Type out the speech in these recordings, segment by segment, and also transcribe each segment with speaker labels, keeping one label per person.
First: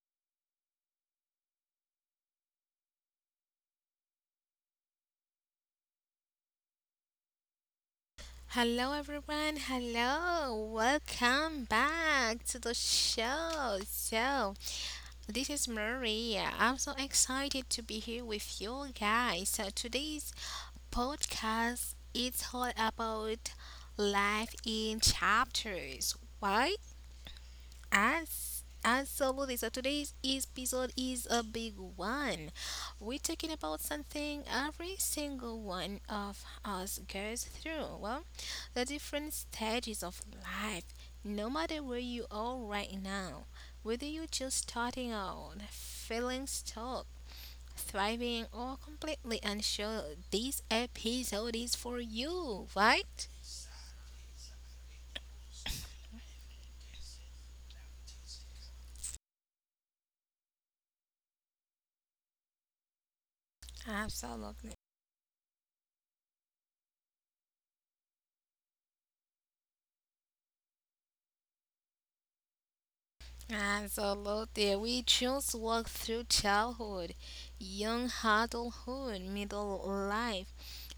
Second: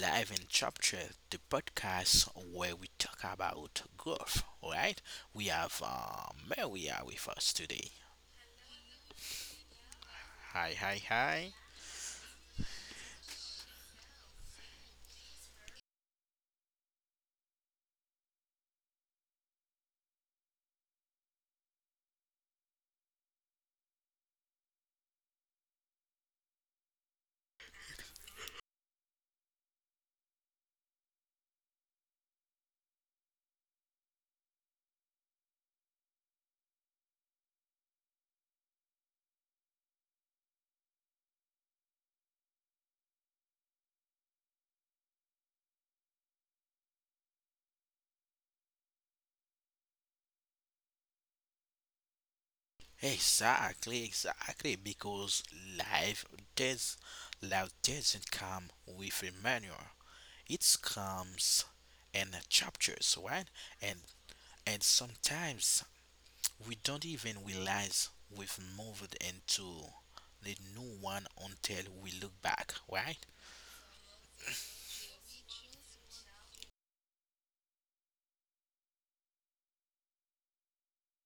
Speaker 1: Live in Chapter, the podcast where we talk about growth. All right, we have Maria with us today.
Speaker 2: Hello, everyone. Hello.
Speaker 1: Hi, hi, hi.
Speaker 2: Welcome back to the show. So, this is Maria. I'm so excited to be here with you guys. So, today's podcast is all about life in chapters. Why? As always, so today's episode is a big one. We're talking about something every single one of us goes through. Well, the different stages of life. No matter where you are right now, whether you're just starting out, feeling stuck, thriving, or completely unsure, this episode is for you, right?
Speaker 1: Exactly, exactly. Because life does, life doesn't come with a manual. It comes in chapters, right? And and
Speaker 2: Absolutely.
Speaker 1: sometimes we don't even realize we've moved into the new one until we look back, right?
Speaker 2: Absolutely. We choose walk through childhood, young adulthood, middle life,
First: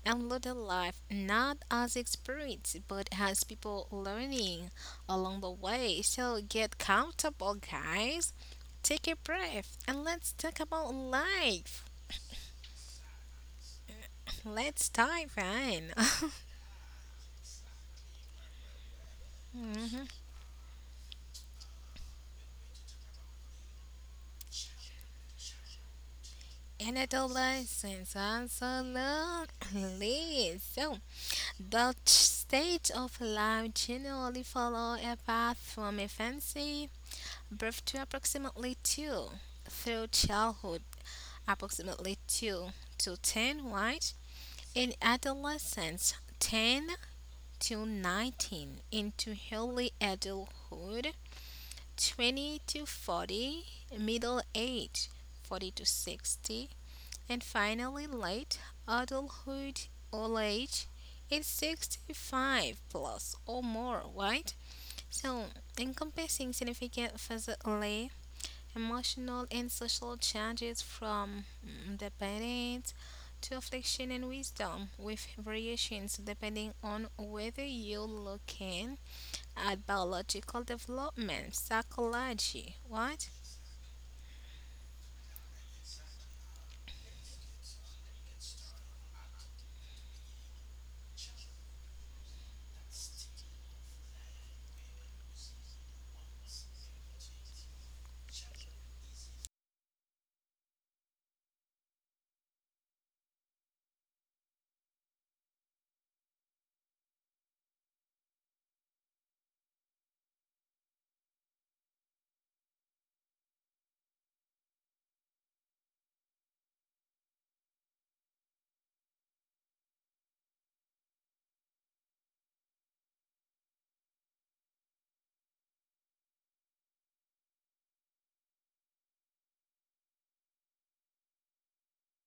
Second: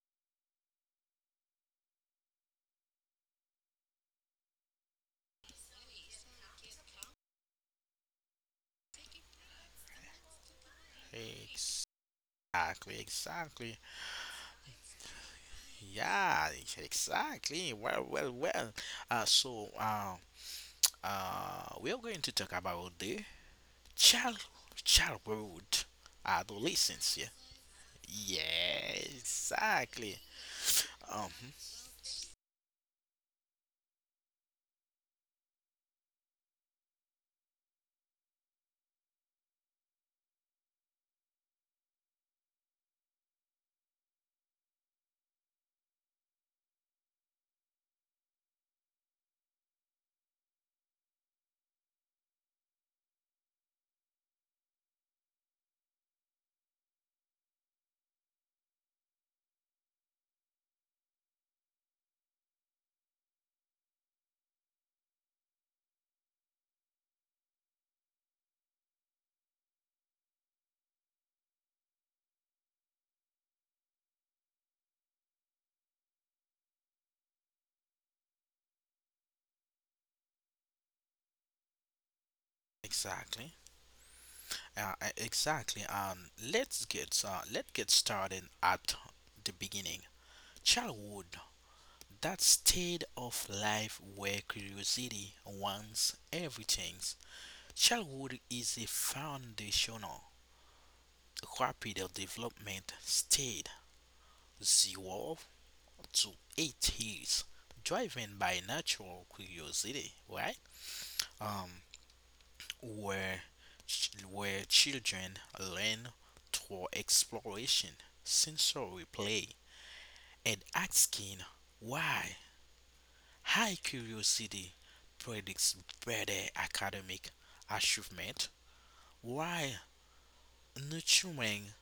Speaker 2: and later life, not as experience, but as people learning along the way. So get comfortable, guys. Take a breath and let's talk about life.
Speaker 1: Exactly, exactly.
Speaker 2: Let's dive in.
Speaker 1: Yeah, exactly. Well, well, well. Uh, so,
Speaker 2: Mhm.
Speaker 1: uh, we are going to talk about the child, childhood,
Speaker 2: And
Speaker 1: adolescence. Yeah,
Speaker 2: adolescence,
Speaker 1: yeah, exactly.
Speaker 2: absolutely. So,
Speaker 1: Um,
Speaker 2: Stage of life generally follow a path from infancy, birth to approximately 2, through childhood, approximately 2 to 10, right? In adolescence, 10 to 19, into early adulthood, 20 to 40, middle age, 40 to 60, and finally, late adulthood old age is 65 plus or more, right? So, encompassing significant physically, emotional, and social changes from dependence to affliction and wisdom, with variations depending on whether you're looking at biological development, psychology, what?
Speaker 1: exactly. Exactly. Let's get started at the beginning. Childhood, that state of life where curiosity wants everything. Childhood is a foundational, rapid development state, 0 to 8 years, driven by natural curiosity, right? Um, where, where children learn through exploration, sensory play, and asking why. High curiosity predicts better academic achievement, while nurturing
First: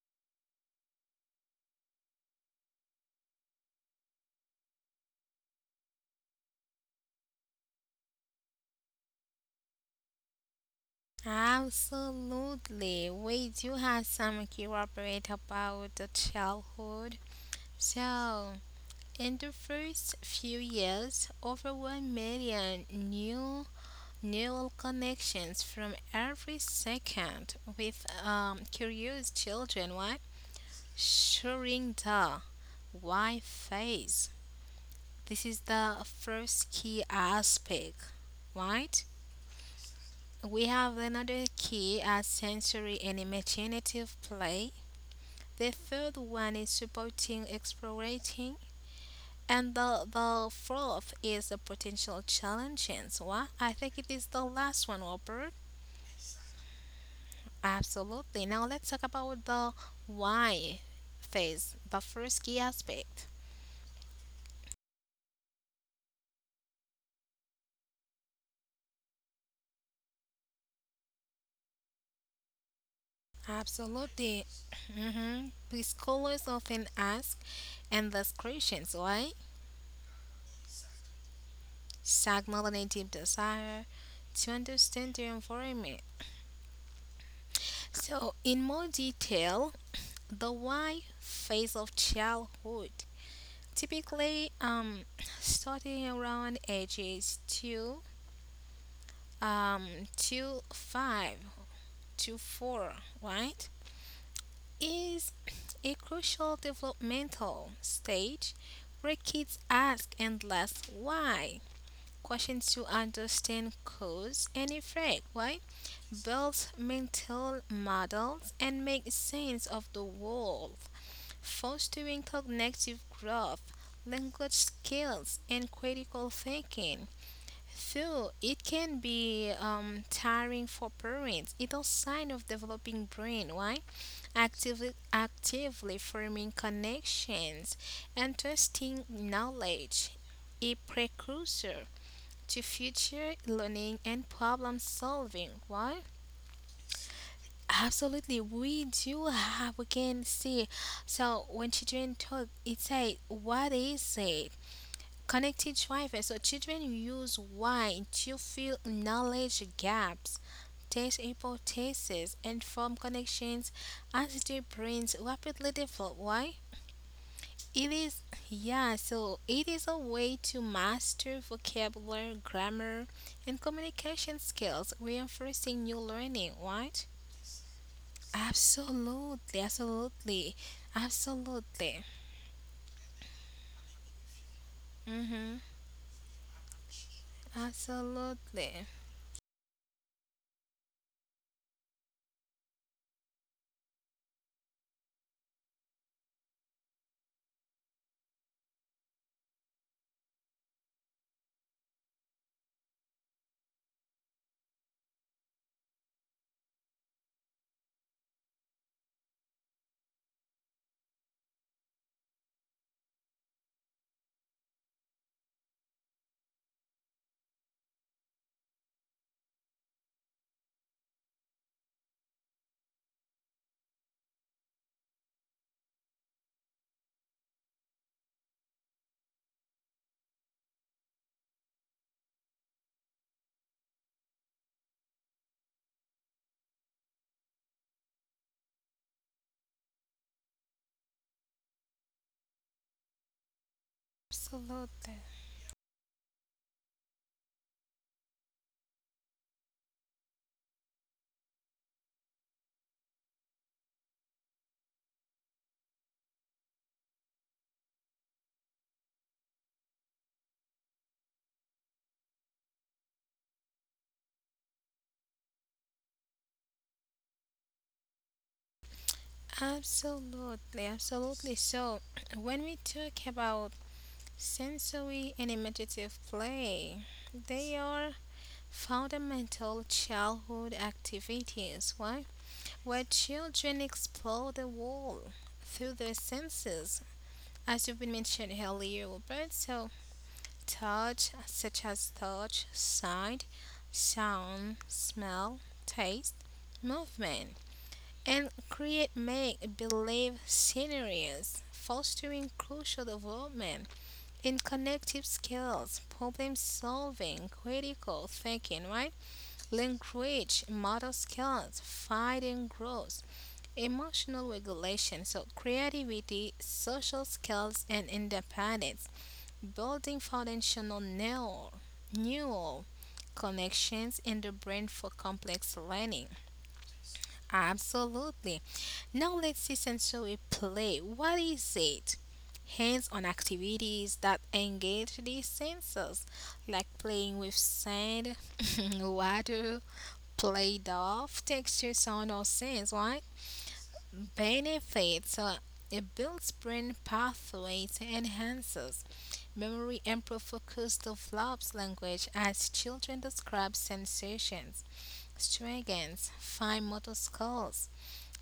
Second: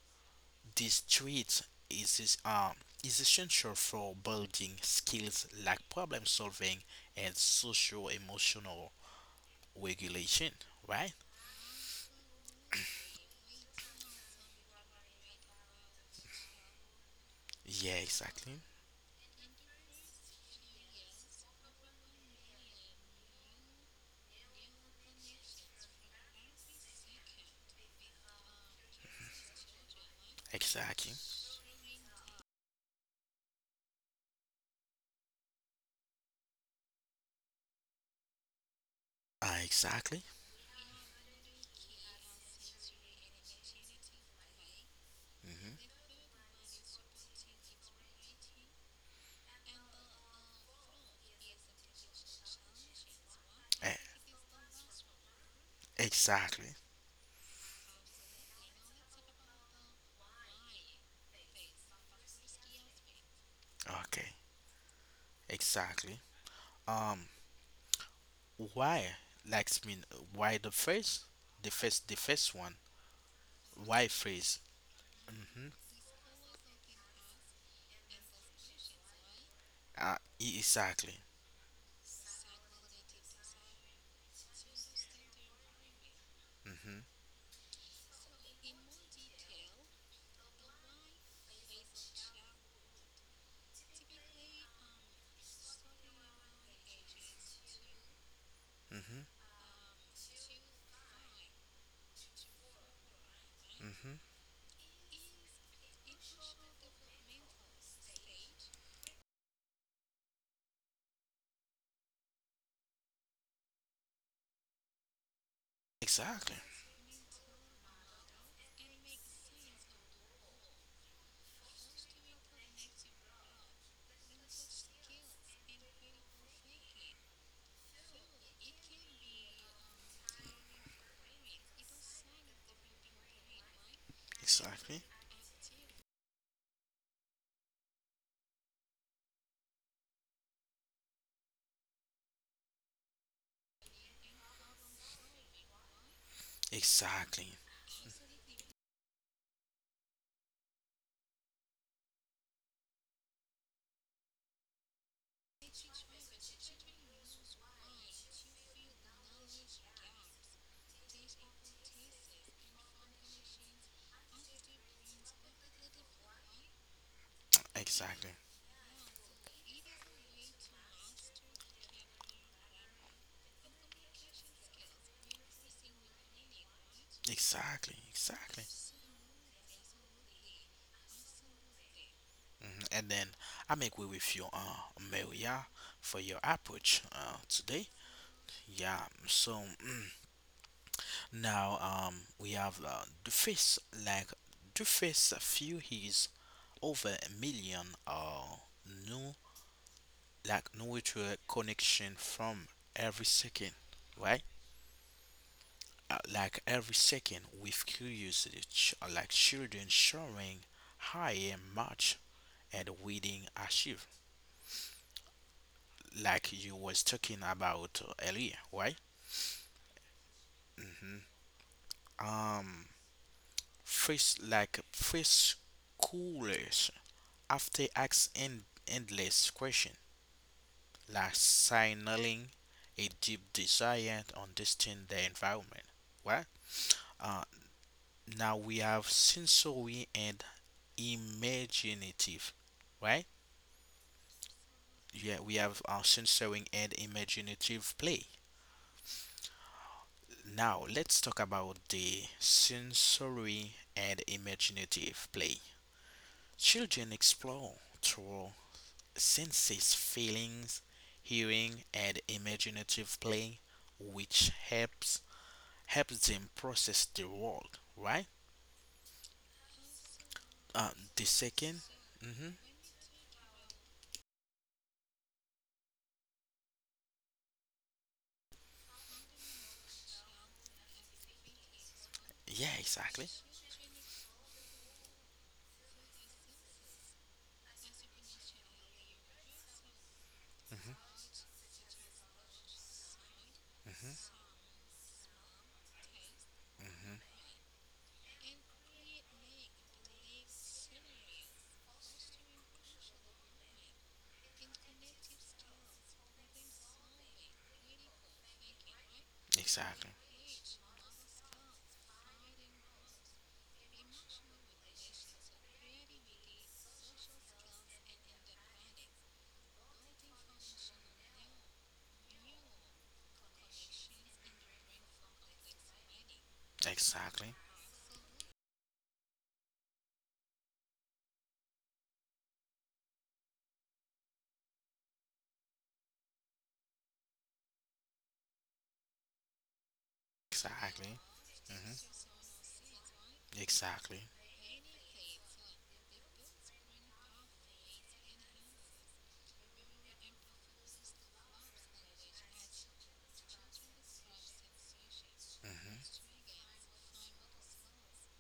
Speaker 1: these traits is, is, um, is essential for building skills like problem solving and social emotional regulation, right?
Speaker 2: Absolutely. We do have some key about the childhood.
Speaker 1: Yeah,
Speaker 2: So,
Speaker 1: exactly.
Speaker 2: in the first few years, over 1 million new neural connections from every second with curious children what
Speaker 1: Exactly.
Speaker 2: sharing the why phase, this is the first key aspect, right?
Speaker 1: Exactly.
Speaker 2: We have another key as sensory and imaginative play. The
Speaker 1: Hmm.
Speaker 2: third one is supporting explorating. And the fourth is the potential challenges. What? I think it is the last one, Robert.
Speaker 1: Exactly.
Speaker 2: Absolutely. Now let's talk about the why phase, the first key aspect.
Speaker 1: Okay. Exactly. Um, why? I mean, why the first, the first, the first one. Why
Speaker 2: Absolutely.
Speaker 1: freeze?
Speaker 2: Mm-hmm.
Speaker 1: Mm-hmm.
Speaker 2: Preschoolers often ask endless questions. Why?
Speaker 1: Exactly.
Speaker 2: Stimulative desire to understand their environment.
Speaker 1: Mm-hmm.
Speaker 2: So, in more detail, the why phase of childhood typically starting around ages 2
Speaker 1: Mm-hmm.
Speaker 2: um, to 5 to 4, right,
Speaker 1: Mm-hmm.
Speaker 2: is a crucial developmental stage where kids ask endless why questions to understand cause and effect, right? Build
Speaker 1: Exactly.
Speaker 2: mental models and make sense of the world, fostering cognitive growth, language skills, and critical thinking. Though it can be tiring for parents, it's a sign of developing brain, right? Actively,
Speaker 1: Exactly.
Speaker 2: actively forming connections and testing knowledge, a precursor to future learning and problem solving. Why?
Speaker 1: Exactly.
Speaker 2: Absolutely, we do have. We can see. So when children talk, it's a what is it? Connected driver. So children use why to fill knowledge gaps, test hypotheses, and form connections as their brains rapidly develop. Why? It is,
Speaker 1: Exactly.
Speaker 2: yeah, so it is a way to master vocabulary, grammar, and communication skills, reinforcing your learning, right?
Speaker 1: Exactly. Exactly.
Speaker 2: Absolutely, absolutely, absolutely,
Speaker 1: Hmm. And then I make way with you, Maria, for your approach today.
Speaker 2: absolutely,
Speaker 1: Yeah. So now we have the face like the face few his over a million new like no to connection from every second, right? Like every second with curiosity, like children showing higher much and reading achieve, like you was talking about earlier, right? Hmm. Um, first like first coolers after ask endless question, like signaling a deep desire to understand the environment, right? Uh, Now we have sensory and imaginative, right?
Speaker 2: absolutely.
Speaker 1: Yeah, we have our sensory and imaginative play. Now let's talk about the sensory and imaginative play. Children explore through senses, feelings, hearing, and imaginative play, which helps them process the world, right?
Speaker 2: Absolutely,
Speaker 1: Uh, the
Speaker 2: absolutely.
Speaker 1: 2nd.
Speaker 2: So,
Speaker 1: Mm-hmm.
Speaker 2: when we talk about sensory and imaginative play, they are fundamental childhood activities, right?
Speaker 1: Yeah,
Speaker 2: Where
Speaker 1: exactly.
Speaker 2: children explore the world through their senses, as you've been mentioned earlier, Robert. So, touch, such as touch, sight,
Speaker 1: Hmm.
Speaker 2: sound, smell, taste, movement and create make believe scenarios, fostering crucial development in connective skills, problem solving, critical thinking, right?
Speaker 1: Exactly.
Speaker 2: Language, model skills, fighting growth, emotional regulation, so creativity, social skills, and independence, building foundational neural connections in the brain for complex learning.
Speaker 1: Exactly.
Speaker 2: Absolutely. Now let's see sensory play. What is it? Hands-on activities that engage the senses, like playing with sand, water,
Speaker 1: Exactly.
Speaker 2: play-doh, texture,
Speaker 1: Mm-hmm.
Speaker 2: sound, or sense, right?
Speaker 1: Exactly.
Speaker 2: Benefits. It builds brain pathways, enhances memory and focus, develops language as children describe sensations,
Speaker 1: Mm-hmm.
Speaker 2: strengthens, fine motor skills,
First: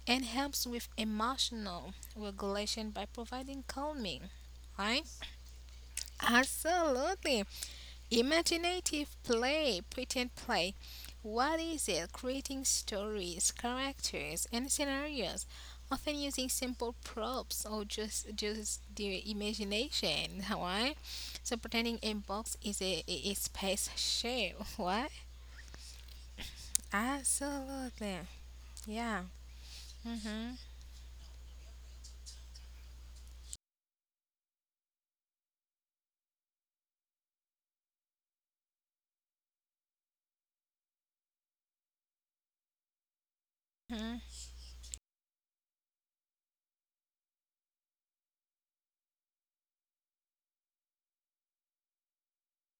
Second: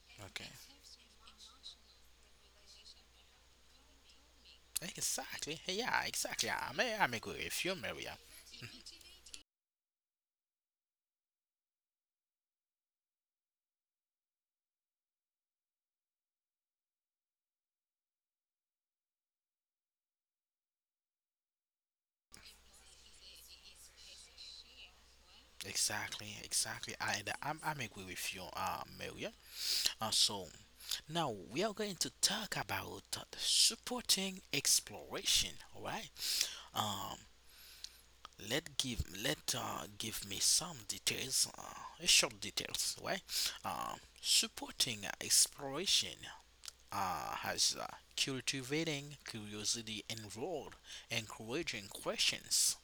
Speaker 2: and
Speaker 1: Okay.
Speaker 2: helps with emotional regulation by providing calming. Right?
Speaker 1: Exactly. Hey, yeah, exactly. I'm agree with
Speaker 2: Absolutely.
Speaker 1: you, Maria.
Speaker 2: Imaginative play, pretend play. What is it? Creating stories, characters, and scenarios, often using simple props or just the imagination. Right? So pretending a box is a space shape. What?
Speaker 1: Exactly, exactly. I'm agree
Speaker 2: Absolutely.
Speaker 1: with you,
Speaker 2: Yeah.
Speaker 1: Maria. So now we are going to talk about supporting exploration. All right. Um, let give me some details. Short details. All right.
Speaker 2: Hmm.
Speaker 1: Supporting exploration has cultivating curiosity involved, encouraging questions,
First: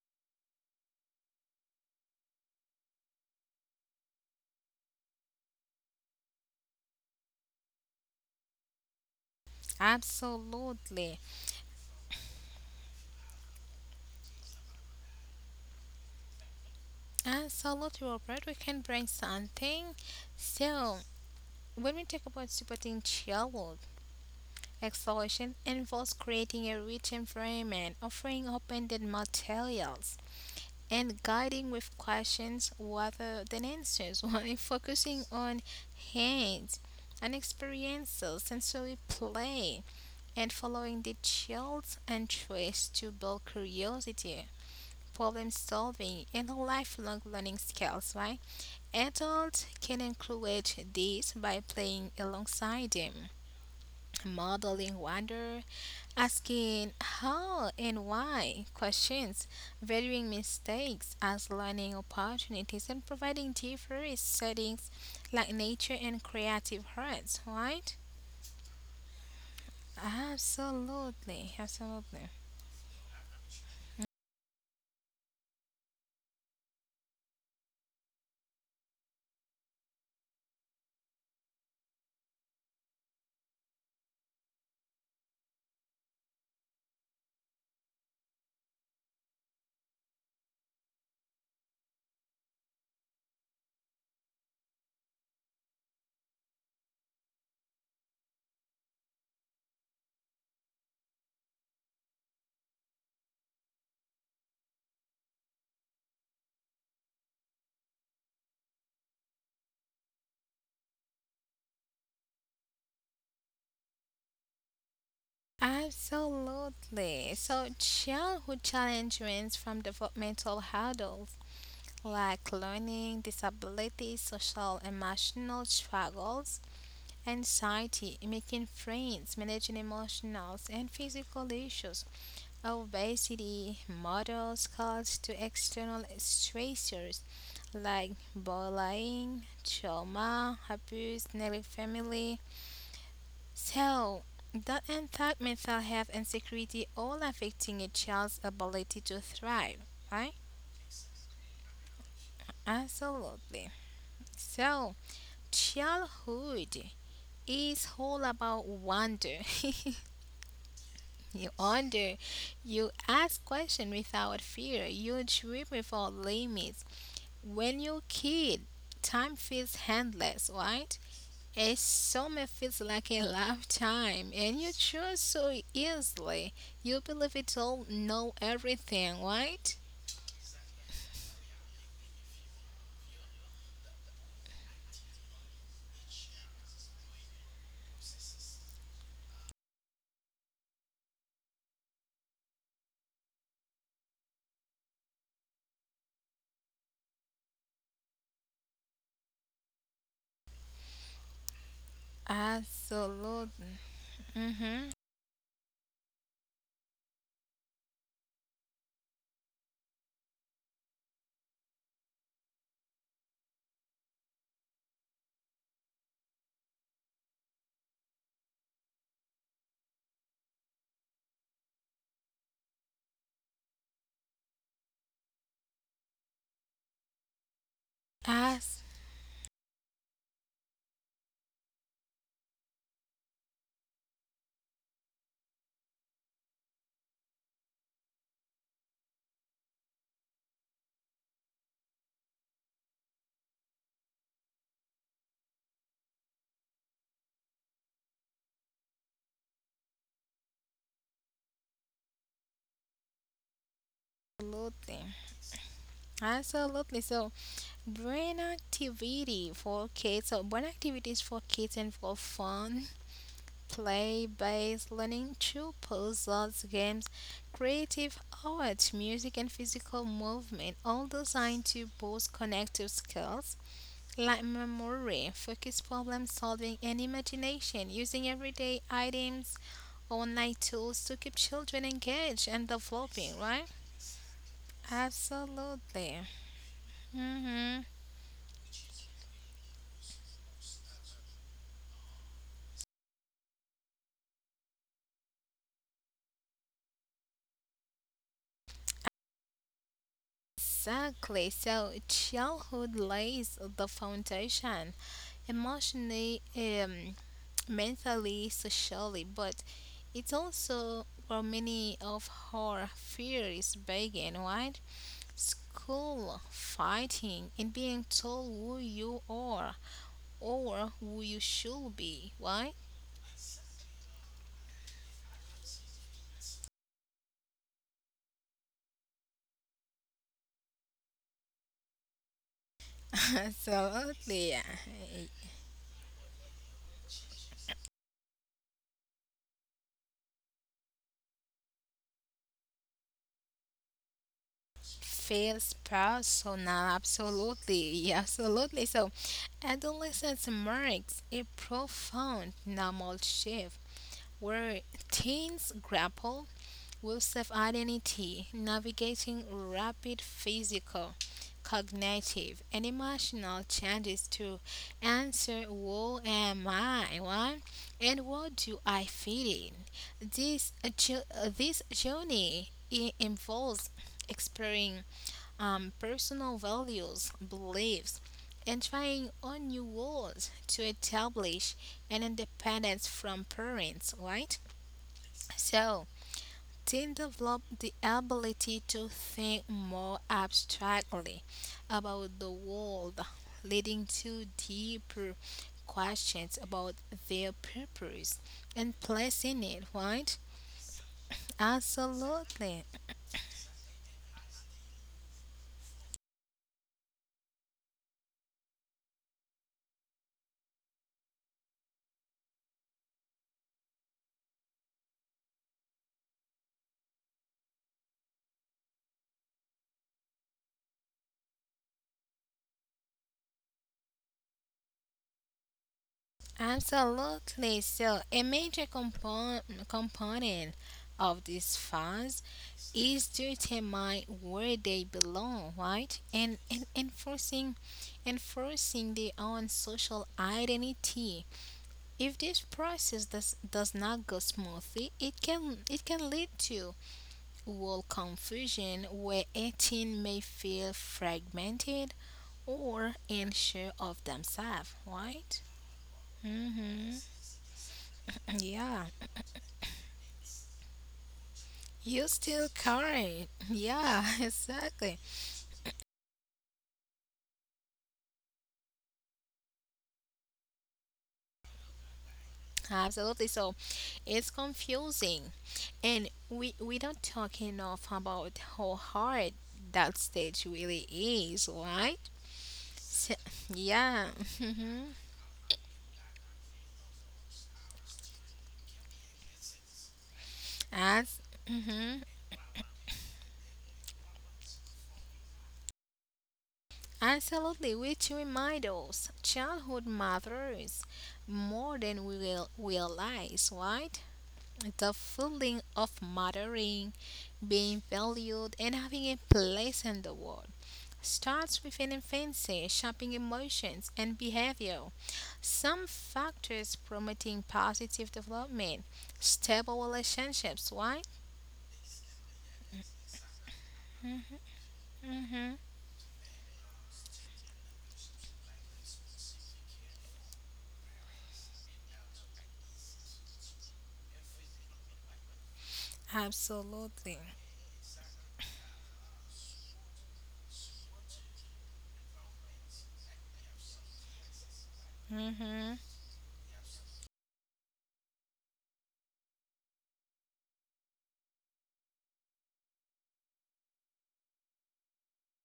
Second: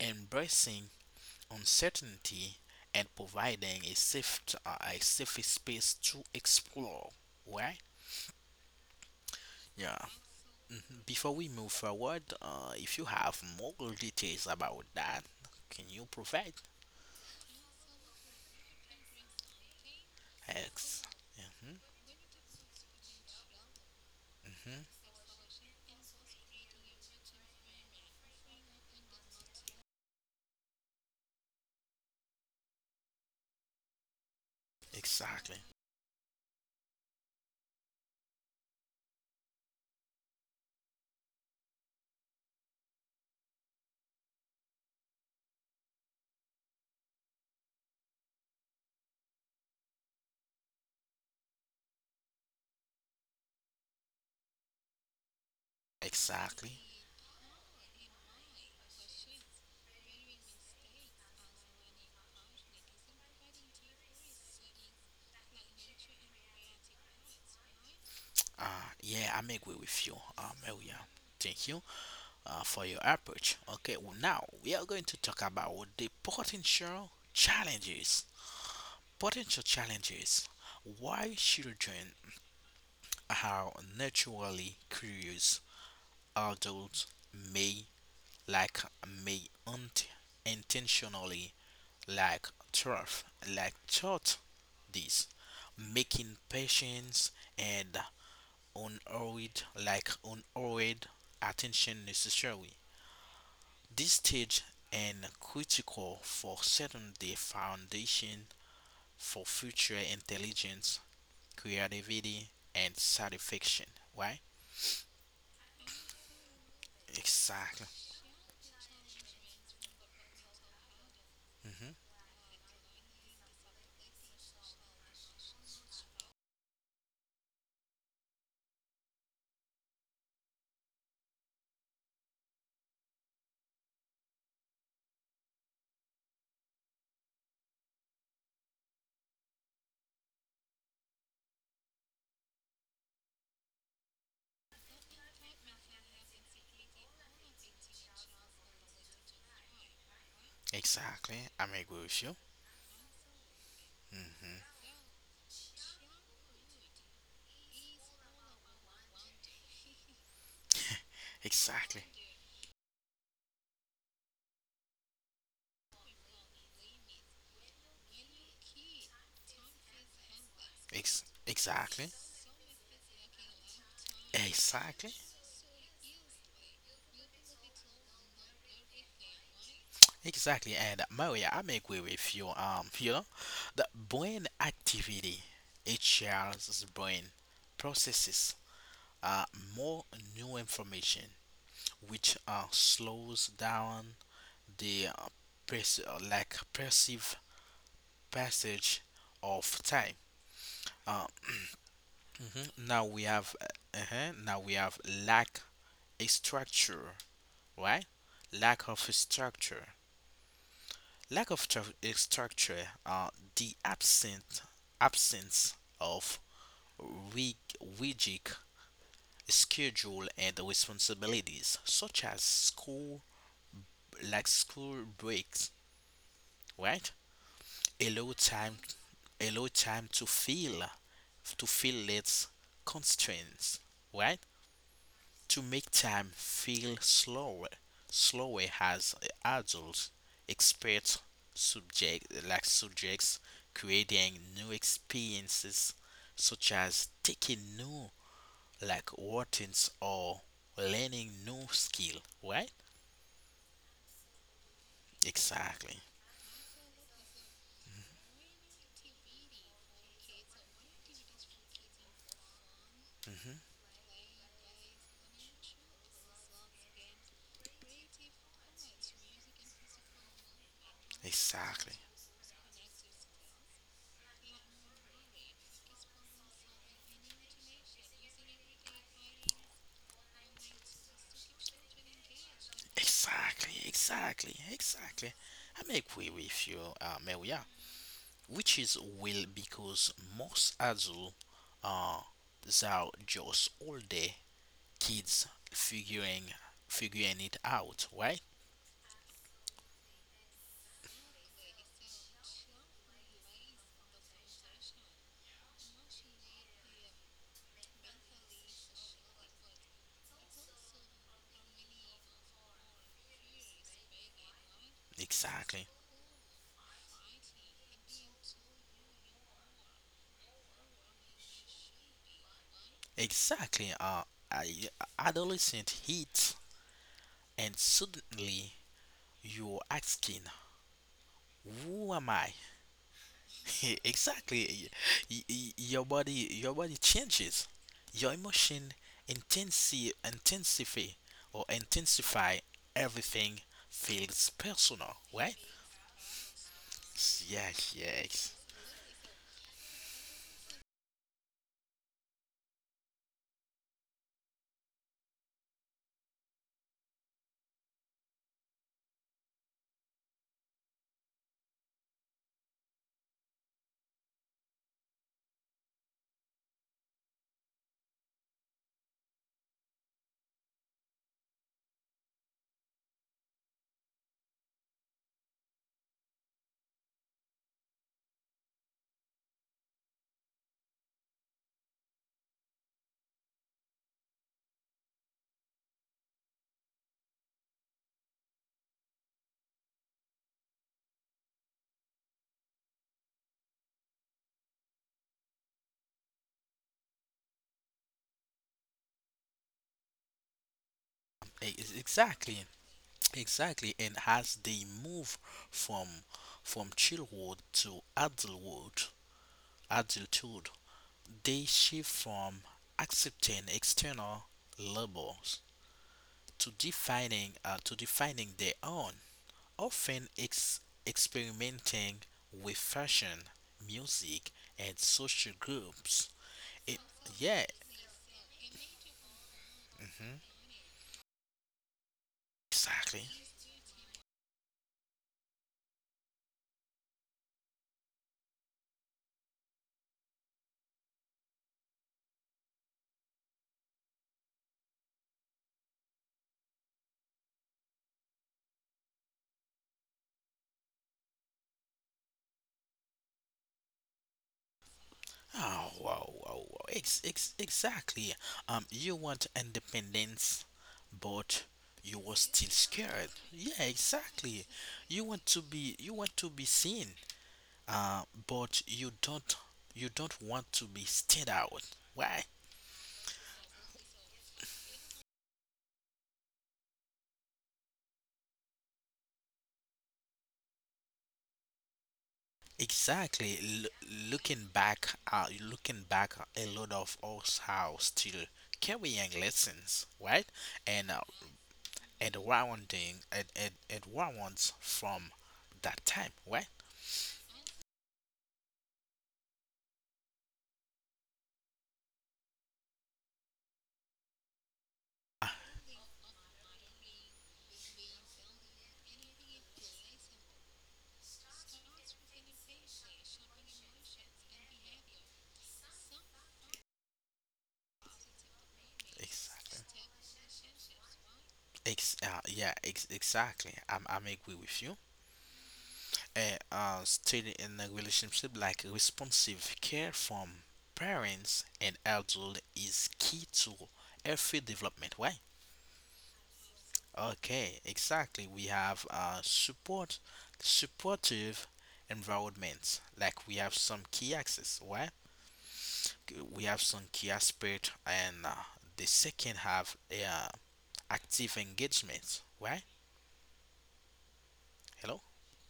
Speaker 1: embracing uncertainty, and providing a safe space to explore. Right? Yeah.
Speaker 2: Absolutely.
Speaker 1: Before we move forward, if you have more details about that, can you provide?
Speaker 2: Absolutely, Robert. We can bring something. So,
Speaker 1: Ex- hmm.
Speaker 2: when we talk about supporting child
Speaker 1: Hmm.
Speaker 2: exploration, involves creating a rich environment, offering open-ended materials, and guiding with questions rather than answers, while focusing
Speaker 1: Exactly.
Speaker 2: on hands and experiences, sensory play, and following the child's interest to build curiosity, problem solving, and lifelong learning skills, right? Adults can encourage this by playing alongside them, modeling wonder,
Speaker 1: Exactly.
Speaker 2: asking how and why questions, valuing mistakes as learning opportunities, and providing diverse settings like nature and creative arts, right?
Speaker 1: Uh, yeah, I'm agree with you, Maria.
Speaker 2: Absolutely,
Speaker 1: Thank you
Speaker 2: absolutely.
Speaker 1: for your approach. Okay, well, now we are going to talk about the potential challenges. Potential challenges. Why children are naturally curious, adults may like may intentionally like turf like taught this, making patience and unhurried attention necessary. This stage and critical for setting the foundation for future intelligence, creativity, and satisfaction. Why?
Speaker 2: Absolutely. So,
Speaker 1: Exactly.
Speaker 2: childhood challenge range from developmental hurdles
Speaker 1: Hmm.
Speaker 2: like learning, disabilities, social, emotional struggles, anxiety, making friends, managing emotional and physical issues, obesity, motor skills to external stressors like bullying, trauma, abuse, neglect, family, so, that impact mental health and security, all affecting a child's ability to thrive, right?
Speaker 1: Exactly. I'm agree with you.
Speaker 2: Absolutely.
Speaker 1: Hmm.
Speaker 2: So, childhood is all about wonder. You
Speaker 1: Exactly.
Speaker 2: wonder, you ask questions without fear, you dream without limits. When you're a kid, time feels endless, right? A
Speaker 1: Exactly.
Speaker 2: summer feels like a lifetime, and you
Speaker 1: Exactly.
Speaker 2: choose so easily. You believe it all, know everything, right?
Speaker 1: Exactly. And Maria, I'm agree with you. You know, the brain activity, a child's brain processes uh more new information which slows down the perce- like perceived passage of time. Uh, mhm. Now we have
Speaker 2: Absolutely.
Speaker 1: uh-huh, now we have
Speaker 2: Mm-hmm.
Speaker 1: lack a structure, right? Lack of a structure. A structure. The absent absence of rig- rigid schedule and responsibilities such as school breaks, right, allow time
Speaker 2: Absolutely.
Speaker 1: allow time to feel its constraints, right, to make time feel slower, as adults expert subject like subjects creating new experiences such as taking new like routines or learning new skill, right, exactly.
Speaker 2: Absolutely. So, brain activity for kids. So, brain activities for kids and for fun. Play based learning to puzzles, arts, games, creative arts, music, and physical movement, all designed to
Speaker 1: Exactly,
Speaker 2: boost connective skills like memory, focus problem solving, and imagination, using everyday items, online tools to keep children engaged and developing, right?
Speaker 1: exactly, exactly. exactly. I may
Speaker 2: Absolutely.
Speaker 1: agree with you, Maria,
Speaker 2: Hmm.
Speaker 1: which is will because most adults uh, are just older kids figuring it out, right?
Speaker 2: Exactly. So childhood lays the foundation emotionally, mentally, socially, but it's also where many of our fears begin, right?
Speaker 1: Exactly,
Speaker 2: School, fighting, and being told who you are or who you should be, right?
Speaker 1: exactly. I, adolescent hit, and suddenly you're asking, "Who am I?"
Speaker 2: Absolutely. Yeah.
Speaker 1: Exactly. Your body, changes. Your emotion intensify or intensify everything feels personal, right?
Speaker 2: Feels personal, absolutely.
Speaker 1: Yes,
Speaker 2: Yeah,
Speaker 1: yes.
Speaker 2: absolutely. So Adolescence marks a profound normal shift where teens grapple with self identity, navigating rapid physical, cognitive, and emotional changes to answer who am I what, and what do I fit in. This journey involves exploring personal values, beliefs, and trying on new worlds to establish an independence from parents, right? So, teen develop the ability to think more abstractly about the world, leading to deeper questions about their purpose and placing it, right?
Speaker 1: Exactly,
Speaker 2: Absolutely.
Speaker 1: exactly. And as they move from from childhood to adulthood, they shift from accepting external labels to defining their own, often experimenting with fashion, music, and social groups. It, yeah,
Speaker 2: Absolutely. So, a major compon-
Speaker 1: hmm,
Speaker 2: component of this phase
Speaker 1: exactly.
Speaker 2: is to determine where they belong, right? And, and enforcing their own social identity. If this process does not go smoothly, it can lead to world confusion where a teen may feel fragmented or unsure of themselves, right?
Speaker 1: Oh, wow, wow, wow.
Speaker 2: Mm-hmm.
Speaker 1: Exactly.
Speaker 2: Yeah.
Speaker 1: You want independence, but you were
Speaker 2: You
Speaker 1: still
Speaker 2: still
Speaker 1: scared.
Speaker 2: current.
Speaker 1: Yeah,
Speaker 2: Yeah,
Speaker 1: exactly.
Speaker 2: exactly.
Speaker 1: You want to be seen, uh, but you don't want to be stood out. Why?
Speaker 2: Absolutely. So it's confusing. And we don't talk enough about how hard that stage really is, right? So,
Speaker 1: Exactly.
Speaker 2: yeah. Mhm.
Speaker 1: Looking back, a lot of us are still carrying lessons, right? And uh,
Speaker 2: As
Speaker 1: and warranting and warrants from that time, right?
Speaker 2: absolutely which remind us childhood matters more than we will realize, right? The
Speaker 1: Ah,
Speaker 2: feeling of mattering, being valued, and having a place in the world starts with an infancy, shaping emotions and behavior. Some factors promoting positive development,
Speaker 1: exactly.
Speaker 2: stable relationships. Why?
Speaker 1: Yeah, exactly. I'm agree with you.
Speaker 2: Mm-hmm.
Speaker 1: Still in a relationship, like responsive care from parents and adult is key to every development. Why?
Speaker 2: Absolutely.
Speaker 1: Okay, exactly. We have supportive environments. Like we have some key access, right?
Speaker 2: Mm-hmm.
Speaker 1: We have some key aspect, and the second have active engagement, right? Hello,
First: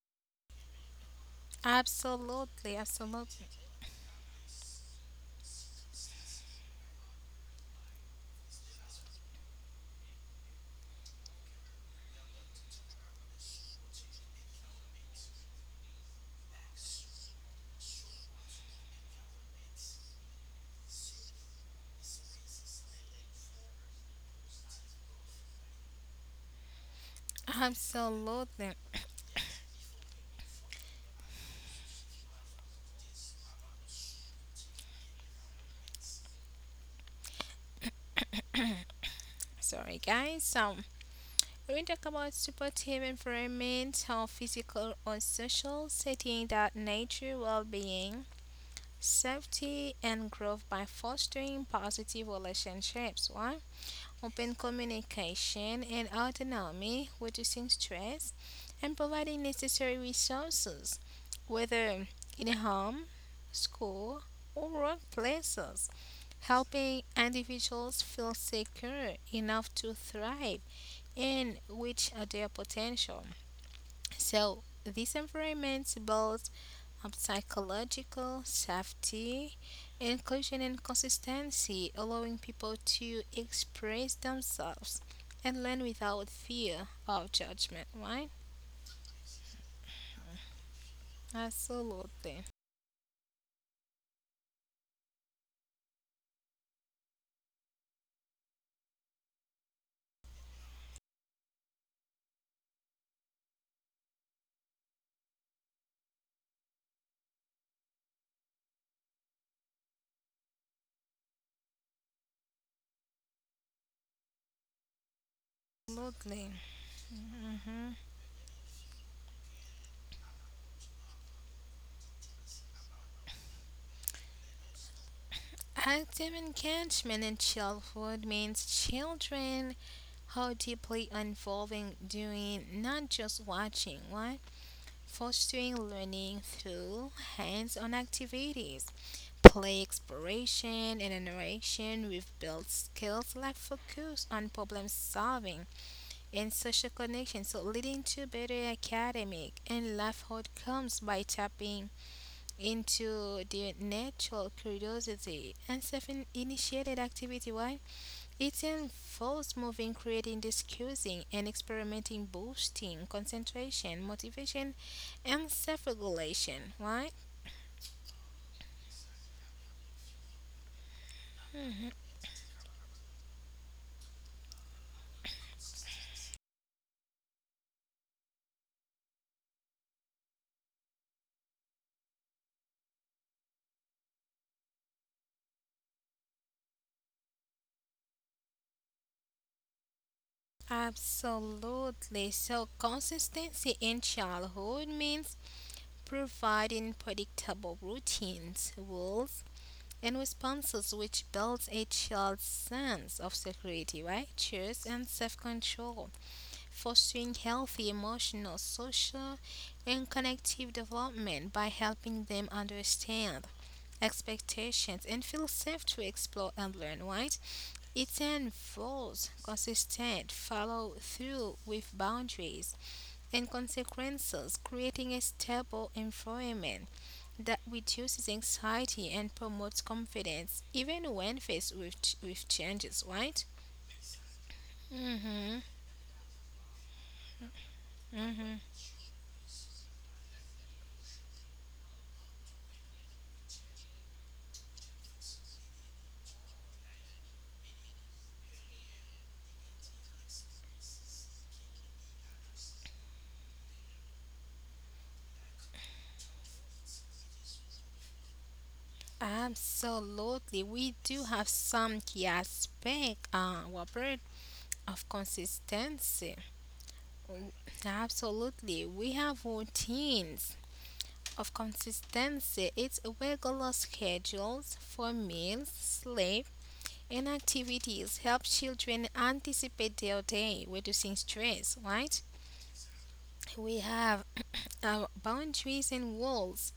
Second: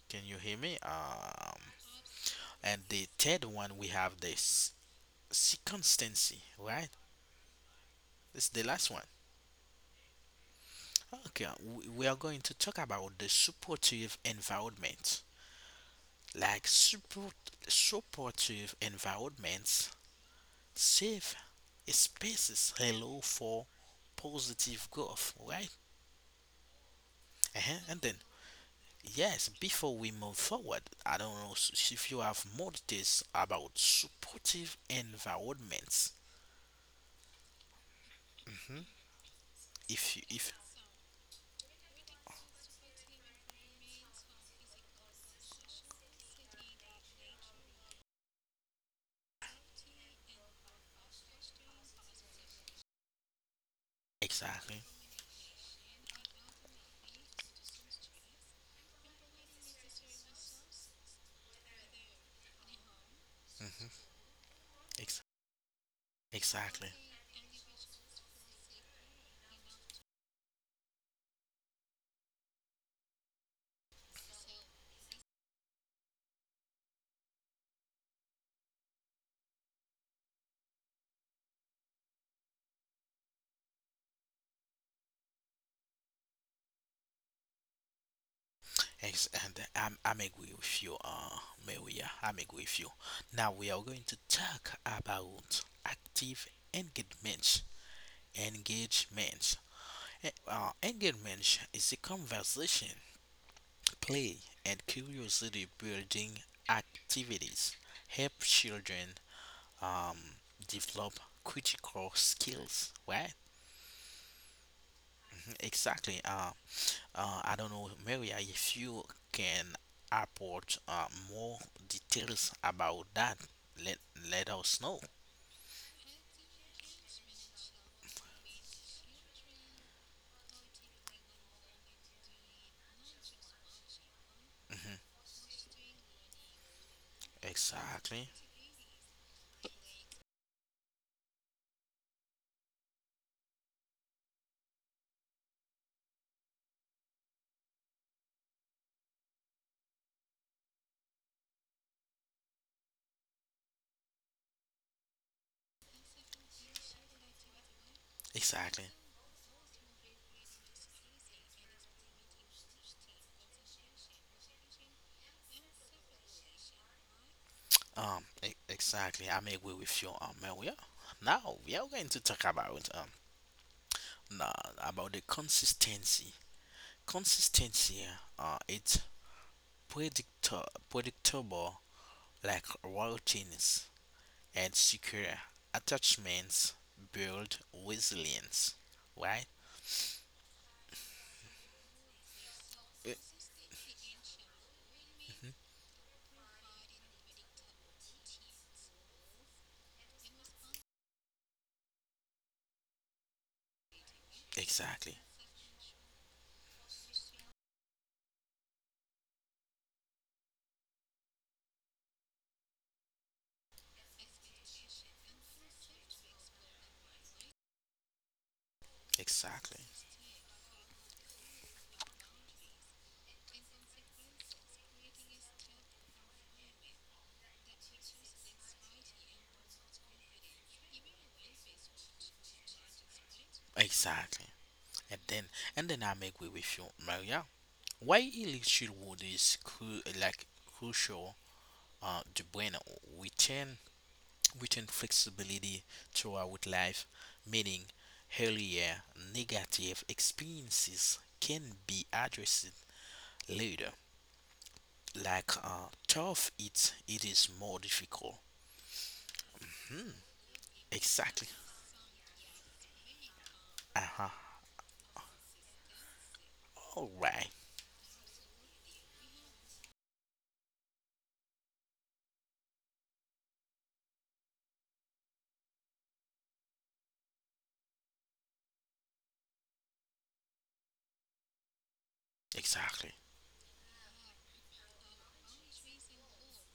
Speaker 1: can you hear me?
Speaker 2: Absolutely.
Speaker 1: And the third
Speaker 2: Absolutely.
Speaker 1: one we have this circumstancy, right? This is the last one. Okay, we are going to talk about the supportive environment. like support, supportive environments, safe spaces allow for positive growth, right? Uh-huh. And then,
Speaker 2: Absolutely.
Speaker 1: yes, before we move forward, I don't know s- if you have more details about supportive environments. Hmm.
Speaker 2: Sorry,
Speaker 1: If you,
Speaker 2: guys.
Speaker 1: if
Speaker 2: So. When we talk about supportive environment or physical or social setting that nature well-being, safety, and growth by fostering positive relationships. Why? Open
Speaker 1: exactly.
Speaker 2: communication and autonomy, reducing stress, and providing necessary resources, whether in home,
Speaker 1: Hmm.
Speaker 2: school, or
Speaker 1: Ex-
Speaker 2: workplaces,
Speaker 1: exactly.
Speaker 2: helping individuals feel secure enough to thrive and reach their potential. So these environments build up psychological safety, inclusion, and consistency, allowing people to express themselves and learn without fear of judgment. Right?
Speaker 1: Ex- and I'm agree with you, Maria.
Speaker 2: Absolutely.
Speaker 1: I'm agree with you. Now we are going to talk about active engagement. Engagement. Engagement is a conversation, play, and curiosity building activities. Help children um, develop critical skills. Right? Exactly.
Speaker 2: Absolutely.
Speaker 1: I don't
Speaker 2: Hmm.
Speaker 1: know, Maria, if you can report more details about that, let let us know.
Speaker 2: Active engagement in childhood means children are deeply involving doing, not just watching. Why?
Speaker 1: Hmm.
Speaker 2: Fostering learning through hands on
Speaker 1: Exactly,
Speaker 2: activities, play exploration, and interaction. We've built skills like focus on problem solving and social connection, so leading to better academic and life outcomes by tapping into their natural curiosity and self-initiated activity. Why? It
Speaker 1: exactly.
Speaker 2: involves moving, creating, discussing, and experimenting, boosting concentration, motivation, and self regulation. Why?
Speaker 1: Exactly. I'm agree with you, Maria. Now we are going to talk about na about the consistency. Consistency, it's predictor predictable, like routines and secure attachments build resilience. Why?
Speaker 2: Absolutely. So,
Speaker 1: E-
Speaker 2: consistency in childhood means providing predictable routines, rules, and responses which builds a child's sense of security, right? Choice and
Speaker 1: Exactly,
Speaker 2: self control, fostering healthy emotional, social, and connective development by helping them understand expectations and feel safe to explore and learn, right? It involves
Speaker 1: exactly,
Speaker 2: consistent follow through with boundaries and consequences, creating a stable environment that reduces anxiety and promotes confidence, even when faced with, with changes, right?
Speaker 1: exactly. And then,
Speaker 2: Mm-hmm.
Speaker 1: I make way with you, Maria. Why
Speaker 2: Mm-hmm.
Speaker 1: elite childhood is crucial to brain return, return flexibility throughout life, meaning earlier negative experiences can be addressed later. Tough, it is more difficult. Hmm,
Speaker 2: Absolutely. We do
Speaker 1: exactly.
Speaker 2: have some key aspect,
Speaker 1: Uh
Speaker 2: Robert,
Speaker 1: huh.
Speaker 2: of consistency.
Speaker 1: All right.
Speaker 2: Absolutely. We have routines of consistency, its regular schedules for meals, sleep, and activities help children anticipate their day, reducing stress, right?
Speaker 1: Exactly.
Speaker 2: We have our boundaries and rules.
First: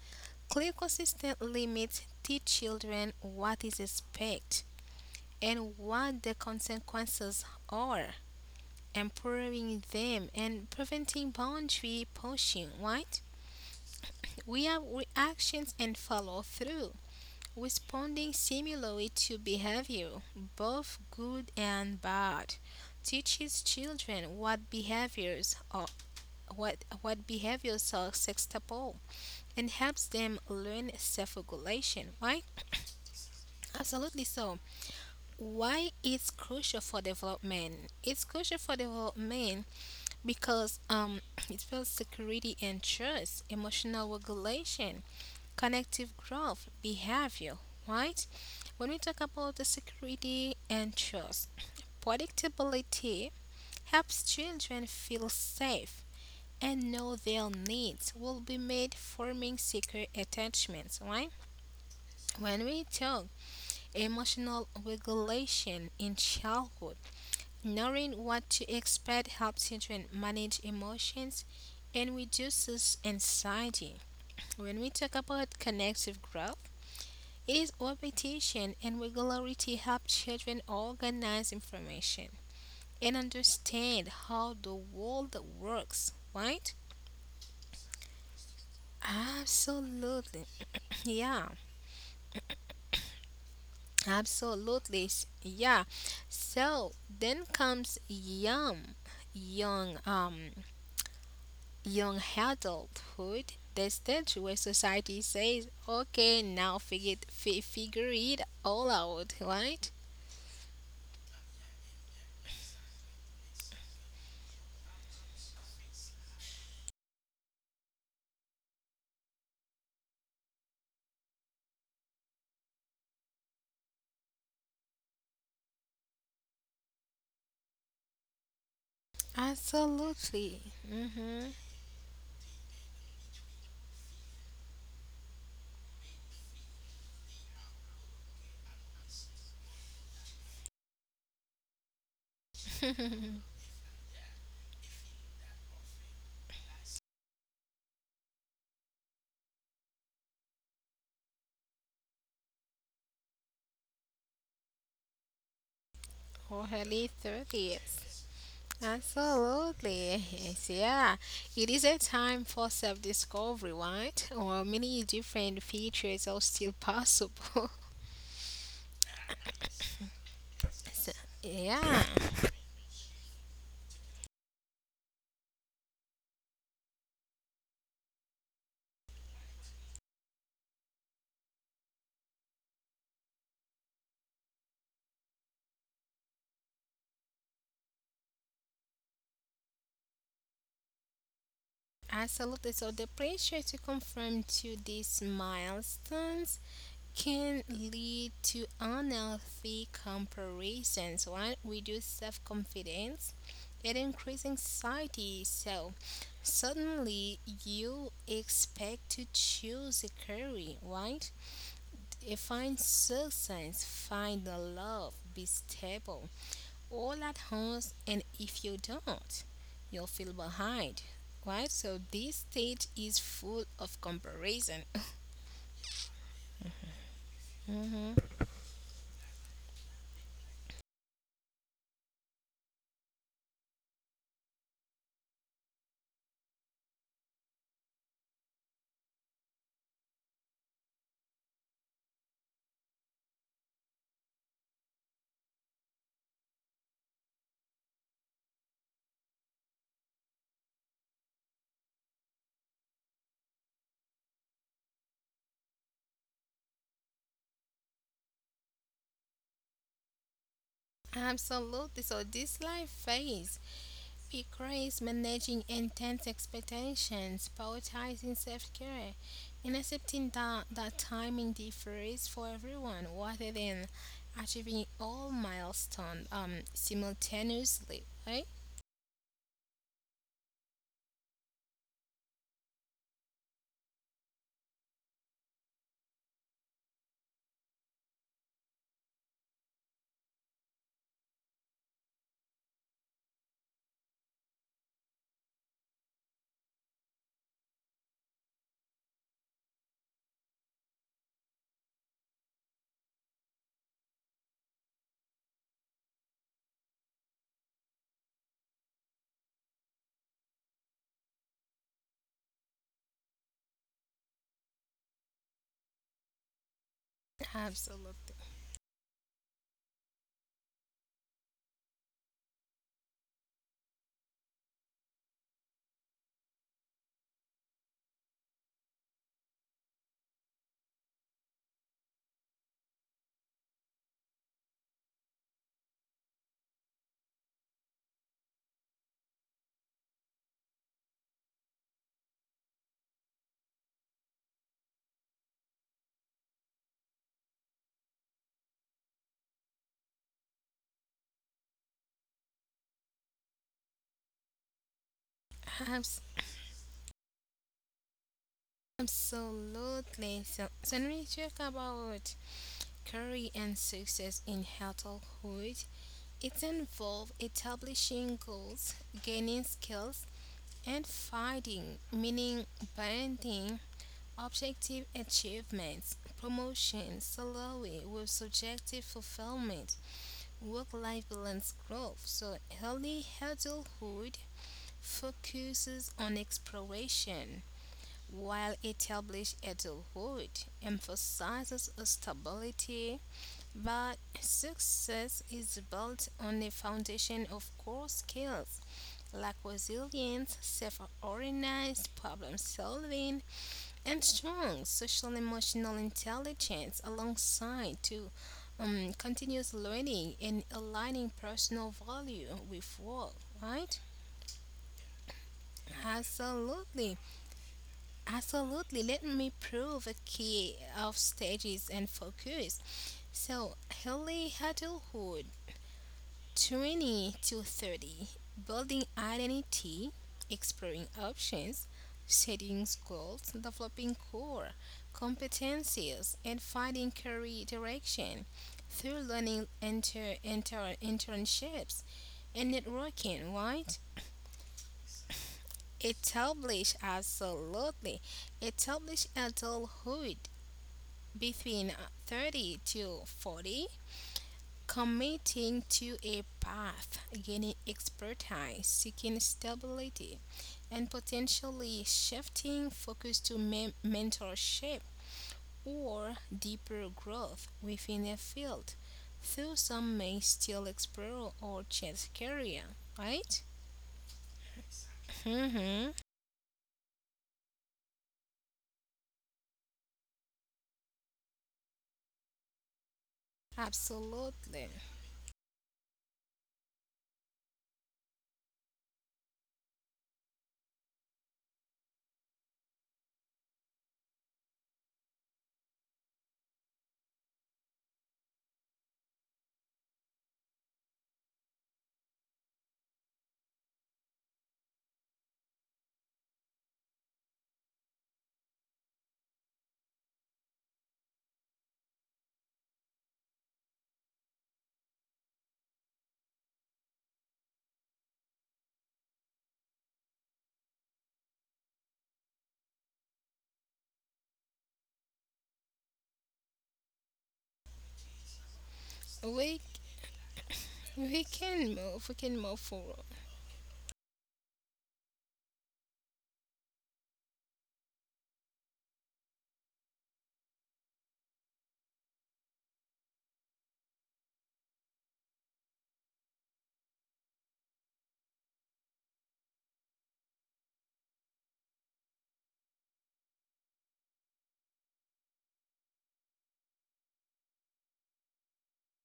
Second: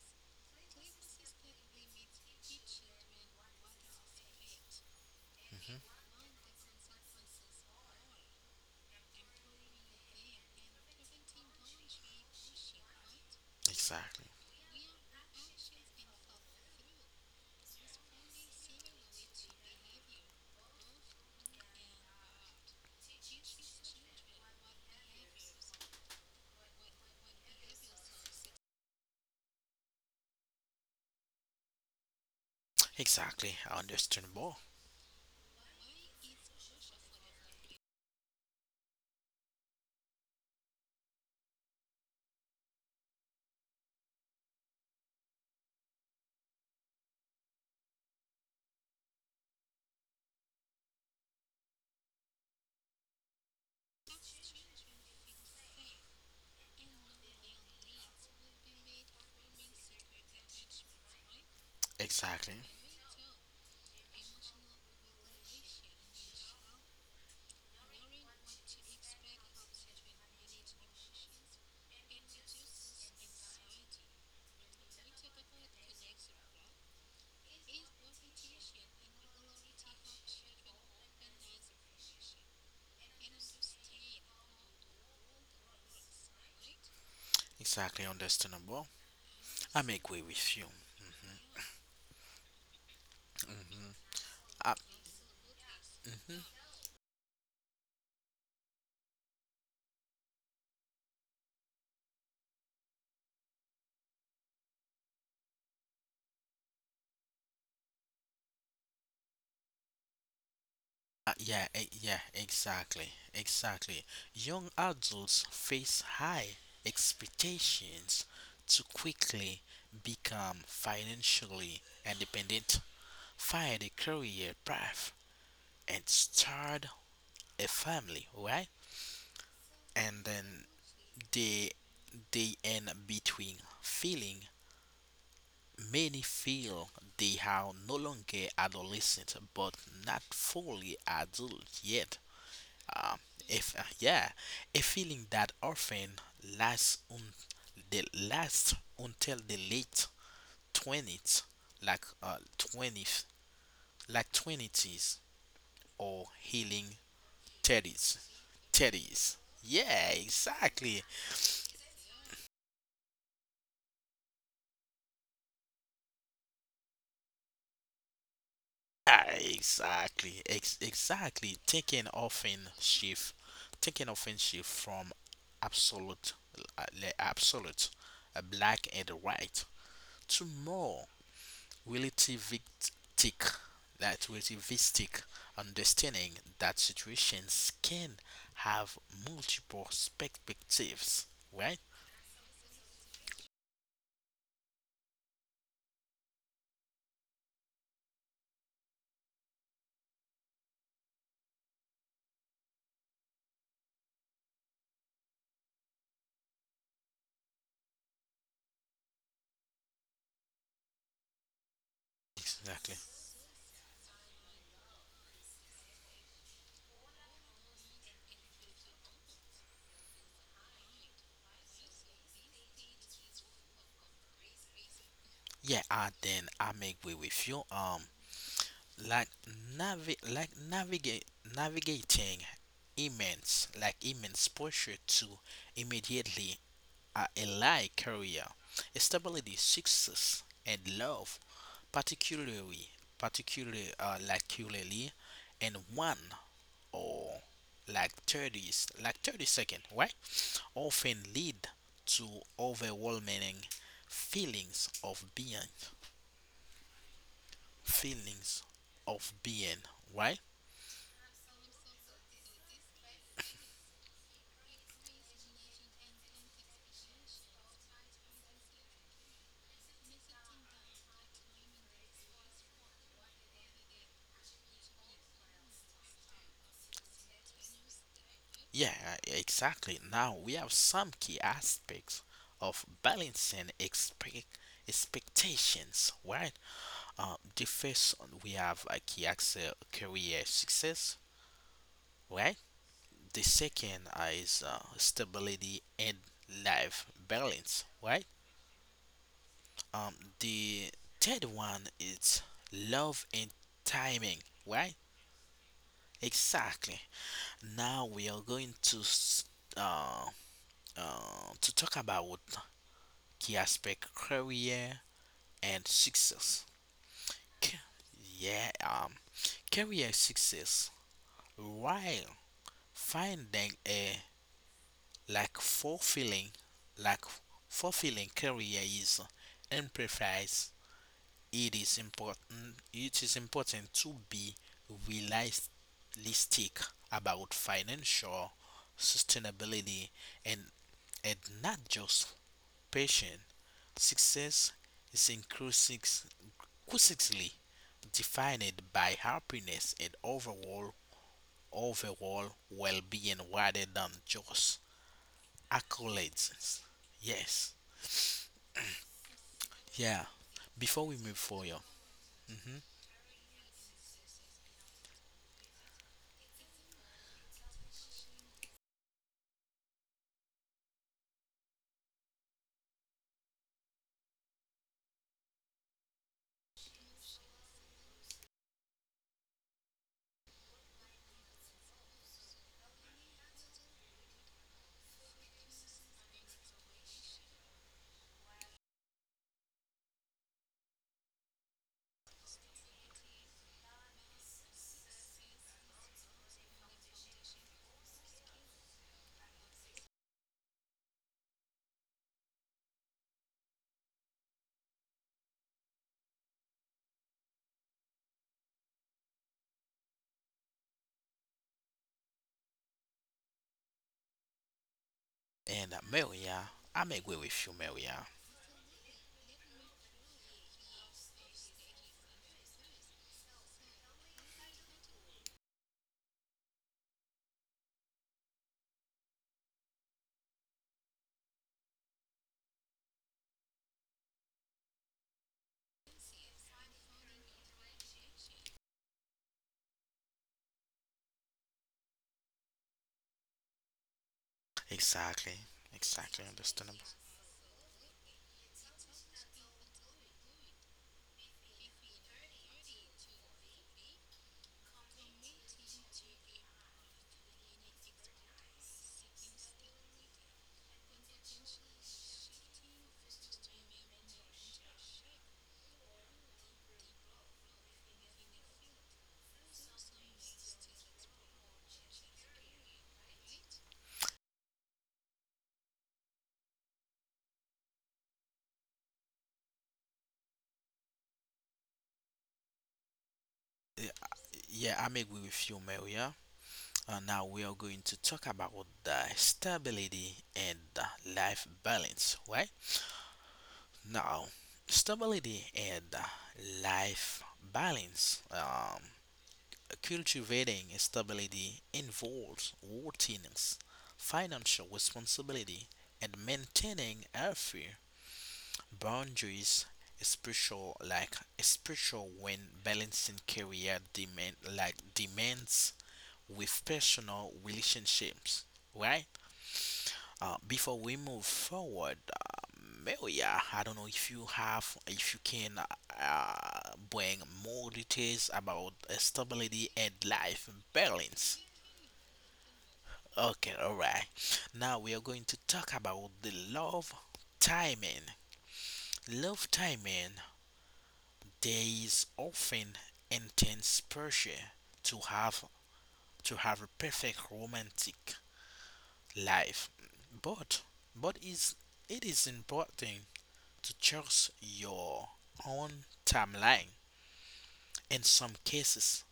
Speaker 2: Clear consistent limits teach children what is expected and what the consequences are, empowering them and preventing boundary pushing, right?
Speaker 1: Exactly.
Speaker 2: We have reactions and follow through. Responding similarly to behavior, both good and bad, teaches children what behaviors are what behaviors are acceptable and helps them learn self-regulation. Why?
Speaker 1: Exactly,
Speaker 2: Absolutely so.
Speaker 1: understandable.
Speaker 2: Why it's crucial for development? It's crucial for development because it builds security and trust, emotional regulation, connective growth, behavior, right? When we talk about the security and trust, predictability helps children feel safe and know their needs will be made forming secure attachments, right? When
Speaker 1: Exactly,
Speaker 2: we talk emotional regulation in childhood, knowing what to expect helps children manage emotions and reduces anxiety. When we talk about connective growth, it is repetition and regularity help children organize information and understand how the world works, right?
Speaker 1: exactly understandable. I am agree
Speaker 2: Absolutely.
Speaker 1: with you.
Speaker 2: Yeah,
Speaker 1: Mm, uh,
Speaker 2: absolutely. Yeah.
Speaker 1: mhm.
Speaker 2: So then comes young, um, young adulthood. The stage where society says, "Okay, now figure it all out," right?
Speaker 1: Yeah, yeah, exactly, exactly. Young adults face high expectations to quickly become financially independent, find a career path, and start a family, right? And then
Speaker 2: Absolutely.
Speaker 1: they
Speaker 2: Mm-hmm.
Speaker 1: they end between feeling. Many feel they are no longer adolescent but not fully adult yet. Um, if yeah, a feeling that often lasts un- the lasts until the late 20s, like twenties, like twenties or healing
Speaker 2: Early
Speaker 1: thirties,
Speaker 2: 30s.
Speaker 1: thirties. Yeah, exactly.
Speaker 2: Absolutely. Yes, yeah. It is a time for self discovery, right? Or many different features are still possible.
Speaker 1: Ah, exactly, exactly.
Speaker 2: Yeah.
Speaker 1: Taking often shift from absolute, absolute, black and white, to more relativistic, that relativistic understanding that situations can have multiple perspectives, right?
Speaker 2: Absolutely. So the pressure to conform to these milestones can lead to unhealthy comparisons. One, reduce self confidence and increase anxiety. So, suddenly you expect to choose a career, right? Find
Speaker 1: Exactly.
Speaker 2: success, find the love, be stable, all at once. And if you don't, you'll feel behind, right? So, this stage is full of comparison.
Speaker 1: Yeah, and then I may agree with you. Like navigate navigating immense pressure to immediately a alike career stability success and love, particularly particularly, and one or like 30s, like 30 second, right, often lead to overwhelming feelings of being, feelings of being right.
Speaker 2: Absolutely. So this life phase requires managing intense expectations, prioritizing self-care, and accepting that timing differs for everyone rather than achieving all milestones simultaneously, right?
Speaker 1: Yeah, exactly. Now we have some key aspects of balancing expect expectations, right? The first one, we have a key axis career success, right? The second is stability and life balance, right? Um, the third one is love and timing, right? Exactly. Now we are going uh, to talk about key aspect career and success. K-
Speaker 2: Absolutely.
Speaker 1: Yeah, career success, while finding a like like fulfilling career is emphasized. It is important. It is important to be realistic about financial sustainability and and not just patient. Success is increasingly defined by happiness and overall well-being rather than just accolades. Yes, yeah.
Speaker 2: Absolutely. So,
Speaker 1: Before
Speaker 2: so
Speaker 1: we
Speaker 2: when we
Speaker 1: move
Speaker 2: talk
Speaker 1: forward,
Speaker 2: about
Speaker 1: hmm.
Speaker 2: career and success in adulthood, it involves establishing goals, gaining skills, and finding meaning, balancing objective achievements, promotion, salary with subjective fulfillment, work-life balance, growth. So early adulthood focuses on exploration while established adulthood emphasizes stability, but success is built on a foundation of core skills like resilience, self organized problem solving, and strong social emotional intelligence alongside to continuous learning and aligning personal value with work, right?
Speaker 1: and Maria, I'm
Speaker 2: Absolutely.
Speaker 1: agree with you, Maria.
Speaker 2: Absolutely. Let me prove a key of stages and focus. So, early adulthood, 20 to 30, building identity, exploring options, setting goals, developing core competencies, and finding career direction through learning internships and networking, right?
Speaker 1: Exactly. Exactly understandable.
Speaker 2: Establish absolutely. Establish adulthood between 30 to 40, committing to a path, gaining expertise, seeking stability, and potentially shifting focus to mentorship or deeper growth within a field, though some may still explore or change career, right? Mm-hmm.
Speaker 1: Yeah,
Speaker 2: Absolutely.
Speaker 1: I'm agree with you, Maria. Now we are going to talk about the stability and the life balance, right? Now, stability and life balance. Cultivating stability involves routines, financial responsibility, and maintaining healthy boundaries, especially when balancing career demand like demands with personal relationships, right? Before we move forward, Maria, I don't know if you have, if you can bring more details about
Speaker 2: We
Speaker 1: stability and life
Speaker 2: we
Speaker 1: balance.
Speaker 2: can move. We can move forward.
Speaker 1: Okay, all right. Now we are going to talk about the love timing. Love timing. There is often intense pressure to have to have a perfect romantic life, but but is it is important to choose your own timeline. In some cases,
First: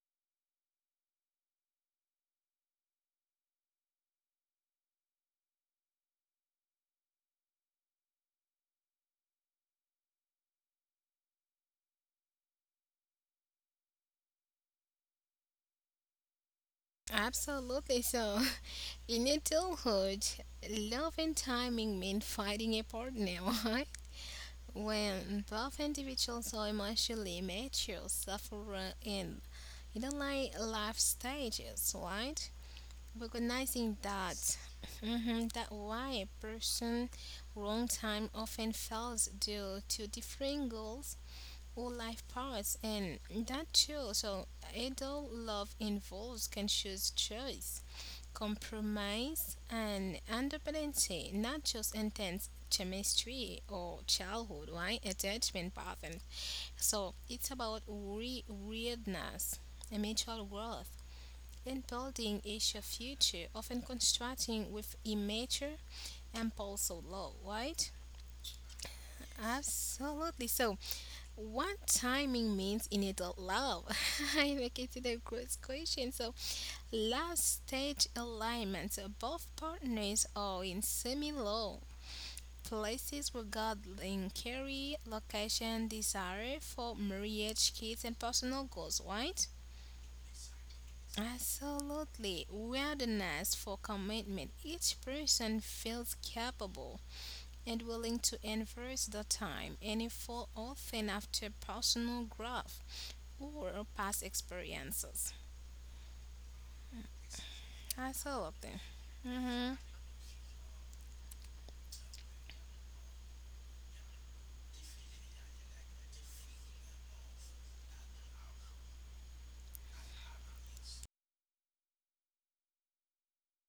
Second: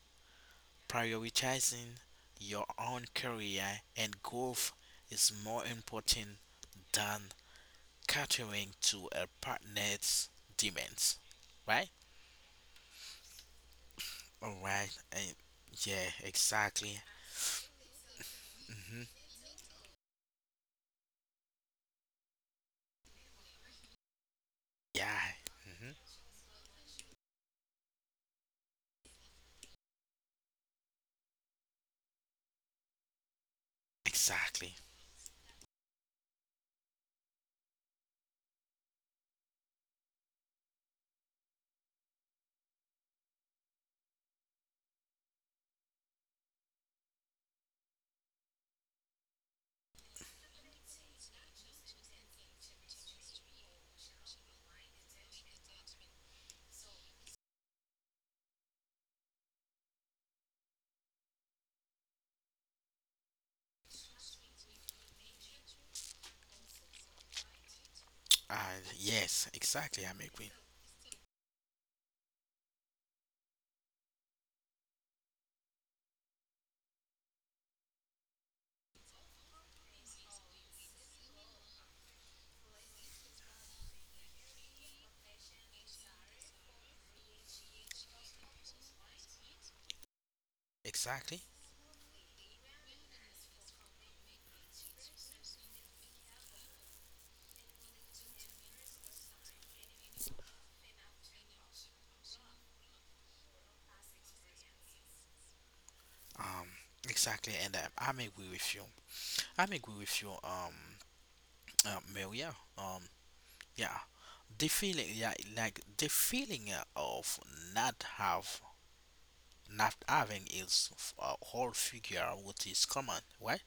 Speaker 1: prioritizing your own career and growth is more important than catering to a partner's demands. Right? Alright. Yeah, exactly.
Speaker 2: Absolutely. So
Speaker 1: hmm
Speaker 2: in adulthood, love and timing mean finding a partner, right?
Speaker 1: Yeah.
Speaker 2: When both
Speaker 1: hmm
Speaker 2: individuals are emotionally mature, suffer in you know like life stages, right? Recognizing that
Speaker 1: Exactly.
Speaker 2: mhm, that why a person wrong time often fails due to different goals or life paths and that too so adult love involves conscious choice compromise, and underdependency, not just intense chemistry or childhood, right? Attachment pattern. So it's about weirdness, mutual worth, and building a shared future, often constructing with immature impulse or love, right?
Speaker 1: Yes, exactly. I'm
Speaker 2: Absolutely.
Speaker 1: agree.
Speaker 2: So, what timing means in adult love? I make it to the gross question. So, last stage alignment. Both partners are in semi low places regarding career, location, desire for marriage, kids, and personal goals, right?
Speaker 1: Exactly.
Speaker 2: Absolutely. Wilderness for commitment. Each person feels capable and willing to invest the time and effort often after personal growth or past experiences.
Speaker 1: Um, exactly. And I'm agree with
Speaker 2: Absolutely.
Speaker 1: you.
Speaker 2: Mm-hmm.
Speaker 1: I'm agree with you. Well, yeah. Um, yeah. The feeling, yeah, like the feeling of not have, not having is a whole figure, what is common, right?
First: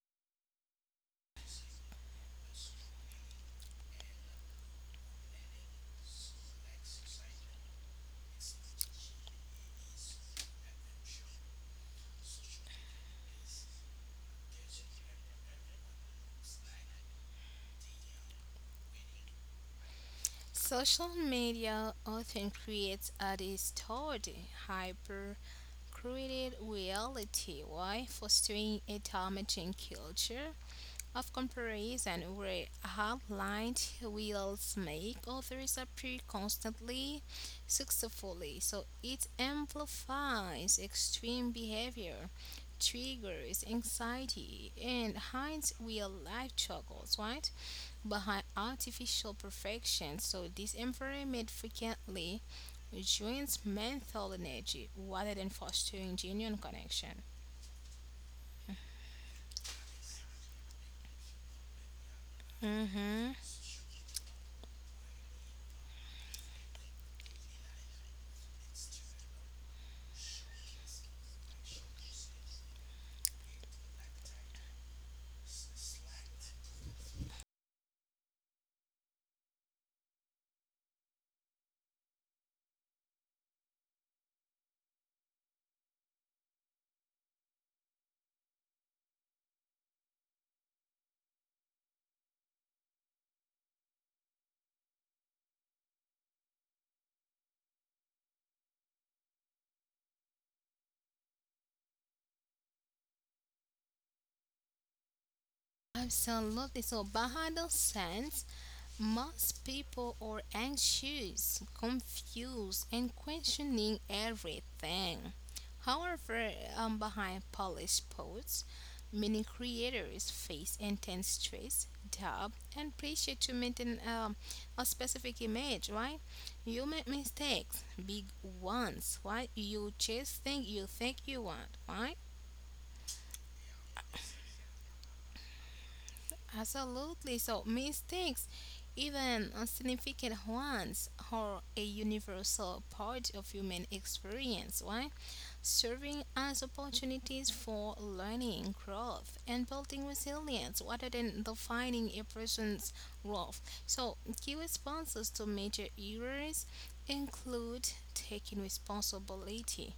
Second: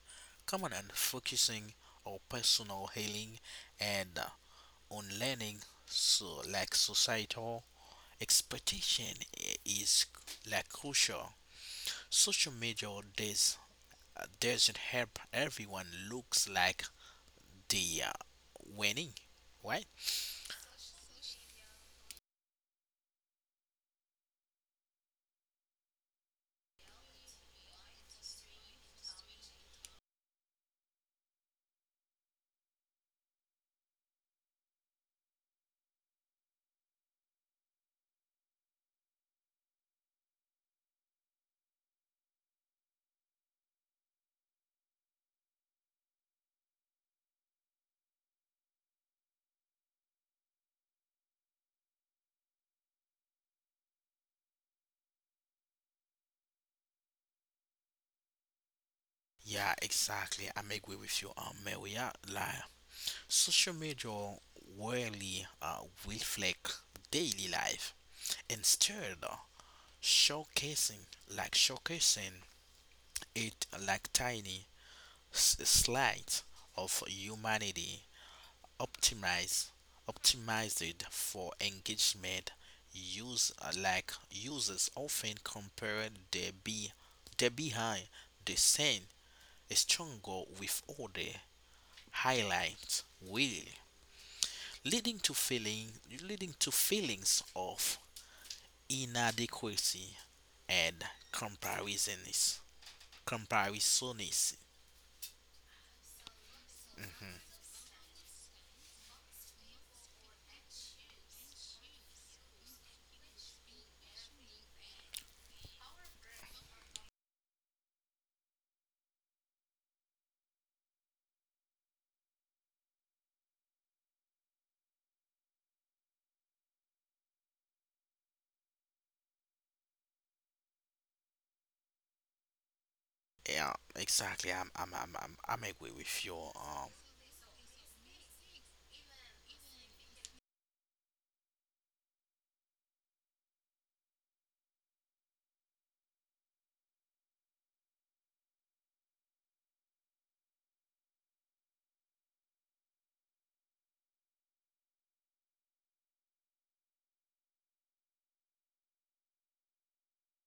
Speaker 1: Common and focusing on personal healing and on learning, so, like, societal expectation is like crucial. Social media does doesn't help. Everyone looks like they are winning, right?
Speaker 2: Social media often creates a distorted, hyper created reality while fostering a damaging culture of comparison where outlined wills make others appear constantly successfully. So it amplifies extreme behavior, triggers anxiety, and hides real life struggles, right? Behind artificial perfection. So this environment frequently drains mental energy rather than fostering genuine connection.
Speaker 1: Yeah, exactly. I'm agree with you, Maria. Like,
Speaker 2: Mm-hmm.
Speaker 1: social media rarely reflect daily life. Instead, showcasing showcasing it, like, tiny slides of humanity, optimized, optimized for engagement. Users often compare their be their behind the scene stronger with order highlights will, leading to feeling leading to feelings of inadequacy and comparisons comparisons.
Speaker 2: Absolutely. So behind Bahadal says most people are anxious, confused, and questioning everything. However, behind polished posts, many creators face intense stress, doubt, and pressure to maintain a specific image, right? You make mistakes, big ones, right? You just think you want, right?
Speaker 1: Yeah, exactly. I'm agree with you.
Speaker 2: Absolutely. So mistakes, even insignificant ones, are a universal part of human experience, right? Serving as opportunities for learning, growth, and building resilience rather than defining a person's worth. So key responses to major errors include taking responsibility,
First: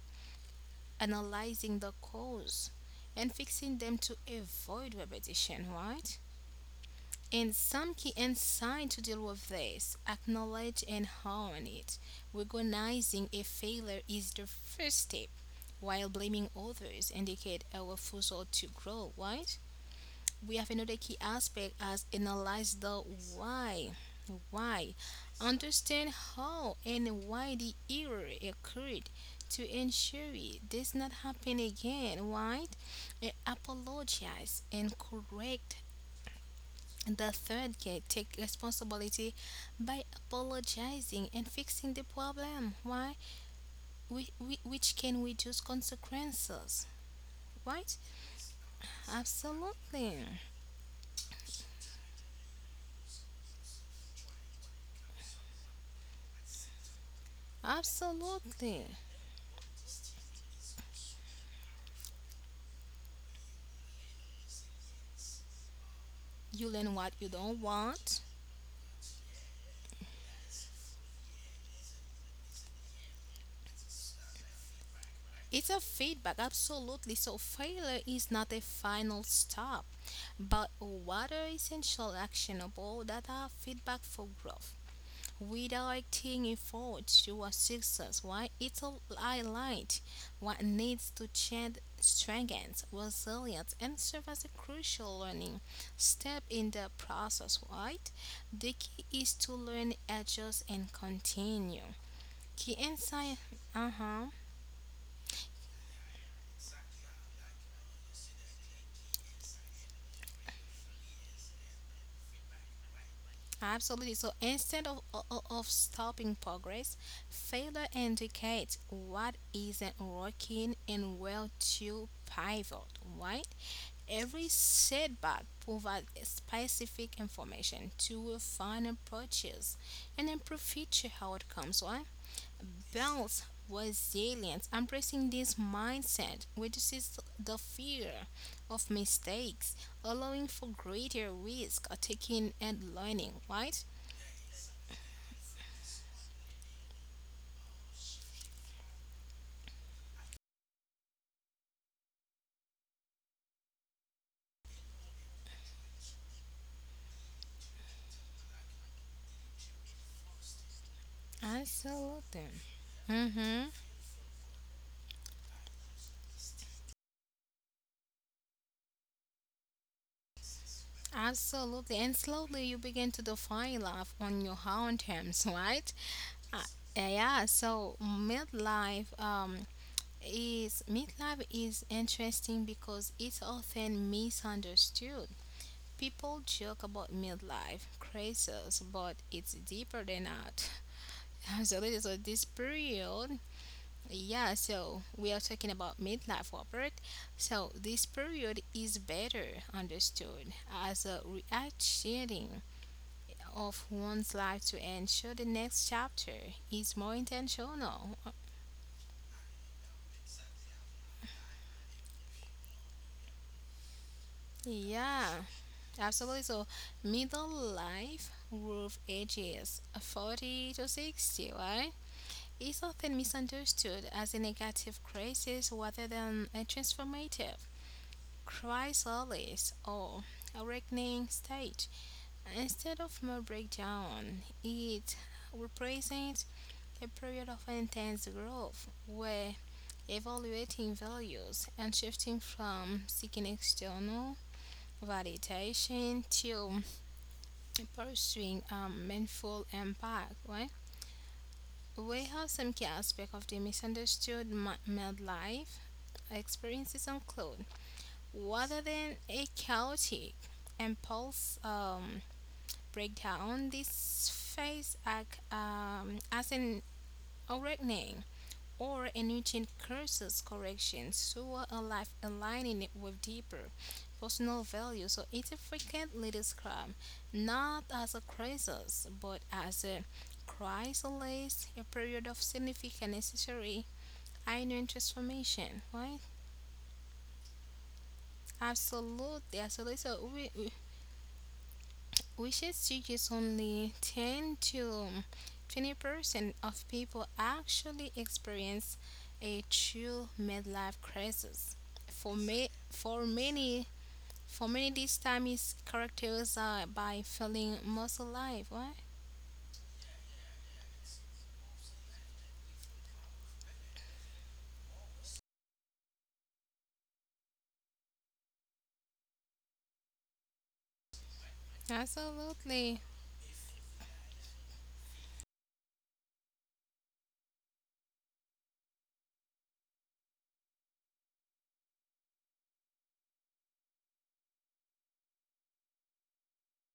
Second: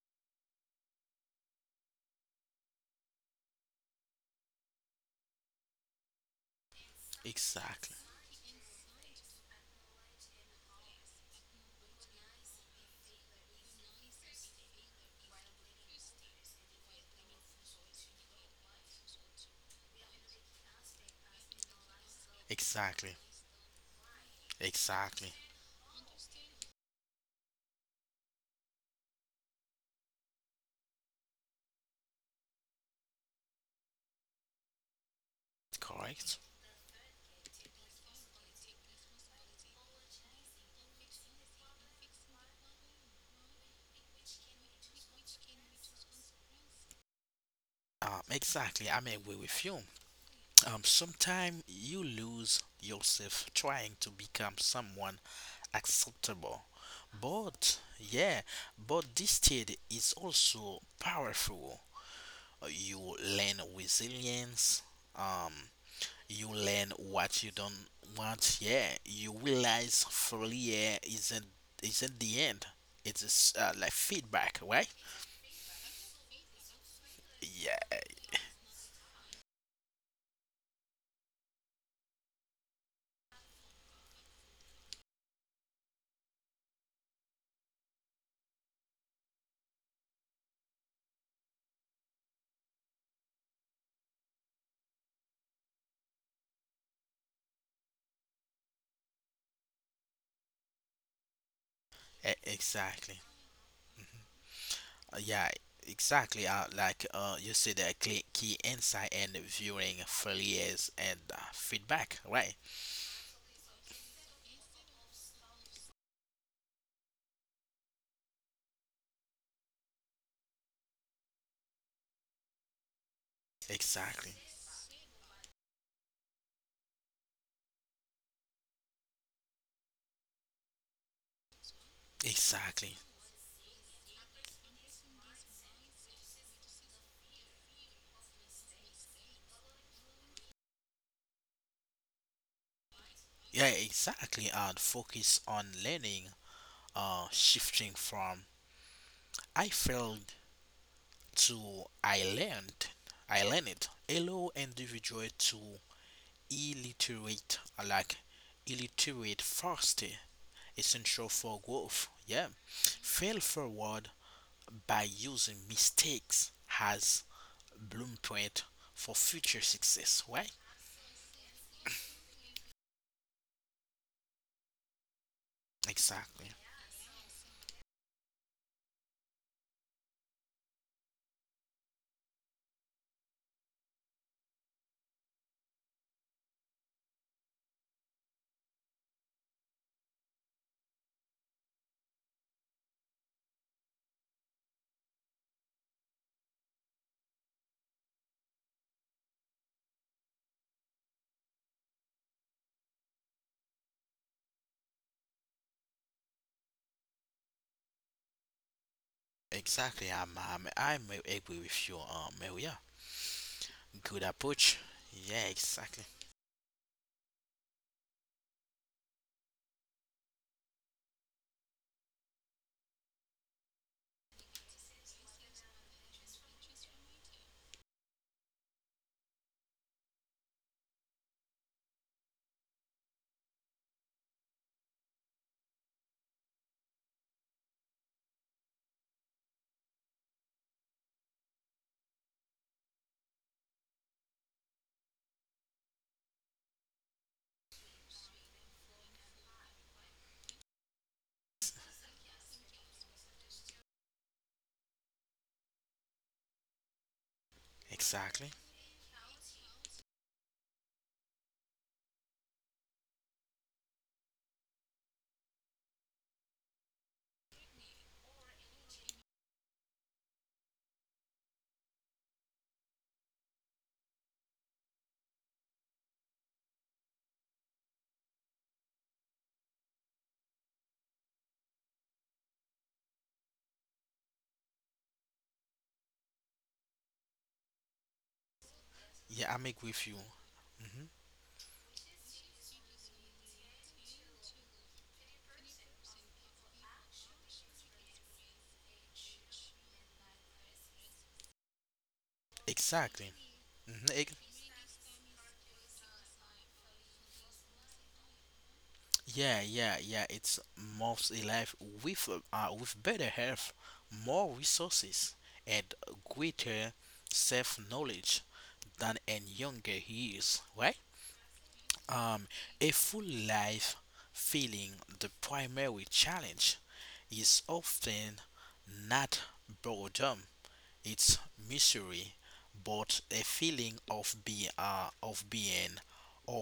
Speaker 2: analyzing the cause, and fixing them to avoid repetition, right? And
Speaker 1: Exactly.
Speaker 2: some key insight to deal with this acknowledge and own it. Recognizing a failure is the first step, while blaming others indicate a refusal to grow, right? We have another key aspect as analyze
Speaker 1: Exactly.
Speaker 2: the why. Why?
Speaker 1: Exactly.
Speaker 2: Understand how and why the error occurred to ensure it does not happen again, right? And apologize and correct
Speaker 1: Correct.
Speaker 2: and the third gate, take responsibility by apologizing and fixing the problem. Why? Which can reduce consequences, right?
Speaker 1: Exactly. I'm agree with you.
Speaker 2: Absolutely.
Speaker 1: Sometimes you lose yourself trying to become someone acceptable. But yeah, but
Speaker 2: Absolutely.
Speaker 1: this state is also powerful. You learn resilience. Um, you
Speaker 2: You
Speaker 1: learn
Speaker 2: learn what
Speaker 1: what
Speaker 2: you
Speaker 1: you
Speaker 2: don't
Speaker 1: don't
Speaker 2: want.
Speaker 1: want. Yeah, you realize failure isn't the end. It's just, like feedback, right?
Speaker 2: It's a feedback, absolutely. So,
Speaker 1: Yeah,
Speaker 2: failure is not a final stop, but rather essential actionable that are feedback for growth. Without taking forward to a success, why it's a highlight what needs to change strengthens, resilience, and serve as a crucial learning step in the process, right? The key is to learn, adjust, and continue. Key
Speaker 1: exactly.
Speaker 2: insight, uh huh.
Speaker 1: Yeah, exactly. You see the key insight and viewing failures and, feedback, right?
Speaker 2: Absolutely. So instead of stopping progress, failure indicates what isn't working and where to pivot, right? Every
Speaker 1: Exactly.
Speaker 2: setback provides specific information to refine a purchase and improve future outcomes. Why?
Speaker 1: Exactly.
Speaker 2: Builds resilience. Embracing this mindset reduces the fear of mistakes, allowing for greater risk taking and learning. Right?
Speaker 1: Yeah, exactly. And focus on learning, shifting from I failed to I learned. I learned it. Allow individual to illiterate I like illiterate faster, essential for growth.
Speaker 2: Absolutely.
Speaker 1: Yeah,
Speaker 2: Mm-hmm.
Speaker 1: fail forward by using mistakes as blueprint for future success, right?
Speaker 2: Absolutely. And slowly you begin to define life on your own terms, right? Uh,
Speaker 1: Exactly.
Speaker 2: yeah, so midlife is interesting because it's often misunderstood. People joke about midlife crisis, but it's deeper than that. Absolutely. So this period, yeah, so we are talking about midlife Robert. So this period is better understood as a reaction of one's life to ensure the next chapter is more intentional.
Speaker 1: Exactly. I'm agree with you, Maria. Good approach.
Speaker 2: Yeah,
Speaker 1: Yeah, exactly.
Speaker 2: absolutely. So middle life roof ages 40 to 60, right? Is often misunderstood as a negative crisis rather than a transformative chrysalis or awakening stage. Instead of mere breakdown, it represents a period of intense growth where evaluating values and shifting from seeking external validation to pursuing a meaningful impact, right? We have some key aspects of the misunderstood midlife experiences include
Speaker 1: Exactly.
Speaker 2: rather than a chaotic impulse break down this phase act as an awakening or a nutrient curses correction, so a life aligning it with deeper personal value. So it's a frequently described not as a crisis, but as a chrysalis, a period of significant necessary inner transformation, right? Absolutely,
Speaker 1: Yeah,
Speaker 2: absolutely.
Speaker 1: I'm agree
Speaker 2: So
Speaker 1: with you.
Speaker 2: we
Speaker 1: hmm
Speaker 2: Wishes tickets only 10 to 20% of people actually experience a true midlife crisis. For, me, for
Speaker 1: exactly.
Speaker 2: many,
Speaker 1: hmm
Speaker 2: for many, this time is characterized by feeling most alive. Why?
Speaker 1: Yeah, yeah, yeah. It's most alive with, with better health, more resources, and greater self knowledge than in younger years, right? Um,
Speaker 2: Absolutely.
Speaker 1: a full life feeling, the primary challenge is often not boredom, it's misery, but a feeling of being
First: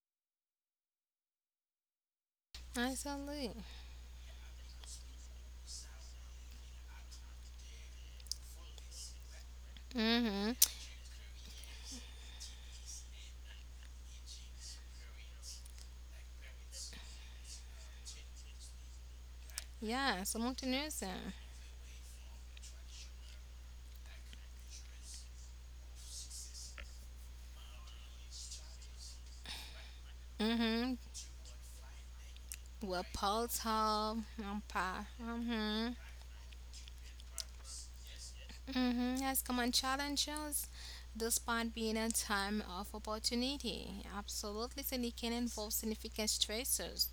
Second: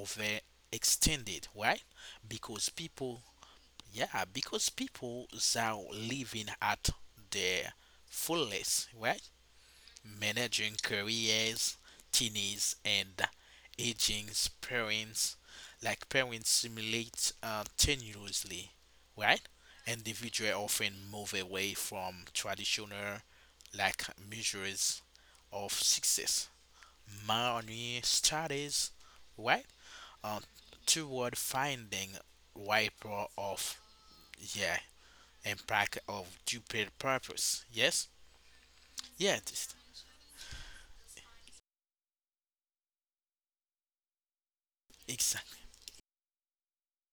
Speaker 1: overextended, right? Because people
Speaker 2: Absolutely.
Speaker 1: yeah, because people are living at their fullest, right?
Speaker 2: Mm-hmm.
Speaker 1: Managing careers, teenies, and aging parents, simulate, tenuously, right?
Speaker 2: Yeah, so
Speaker 1: Individuals often
Speaker 2: Montenegrin.
Speaker 1: move away from traditional, like, measures of success, money, studies, right? Uh,
Speaker 2: Mm-hmm.
Speaker 1: Toward finding
Speaker 2: Well,
Speaker 1: wiper
Speaker 2: Paul's
Speaker 1: of,
Speaker 2: home.
Speaker 1: yeah,
Speaker 2: Pa. Mm-hmm.
Speaker 1: impact of stupid purpose. Yes?
Speaker 2: Mm-hmm,
Speaker 1: Yeah,
Speaker 2: has common
Speaker 1: this,
Speaker 2: challenges despite being a time of opportunity. Absolutely, and it can
Speaker 1: exactly.
Speaker 2: involve significant stressors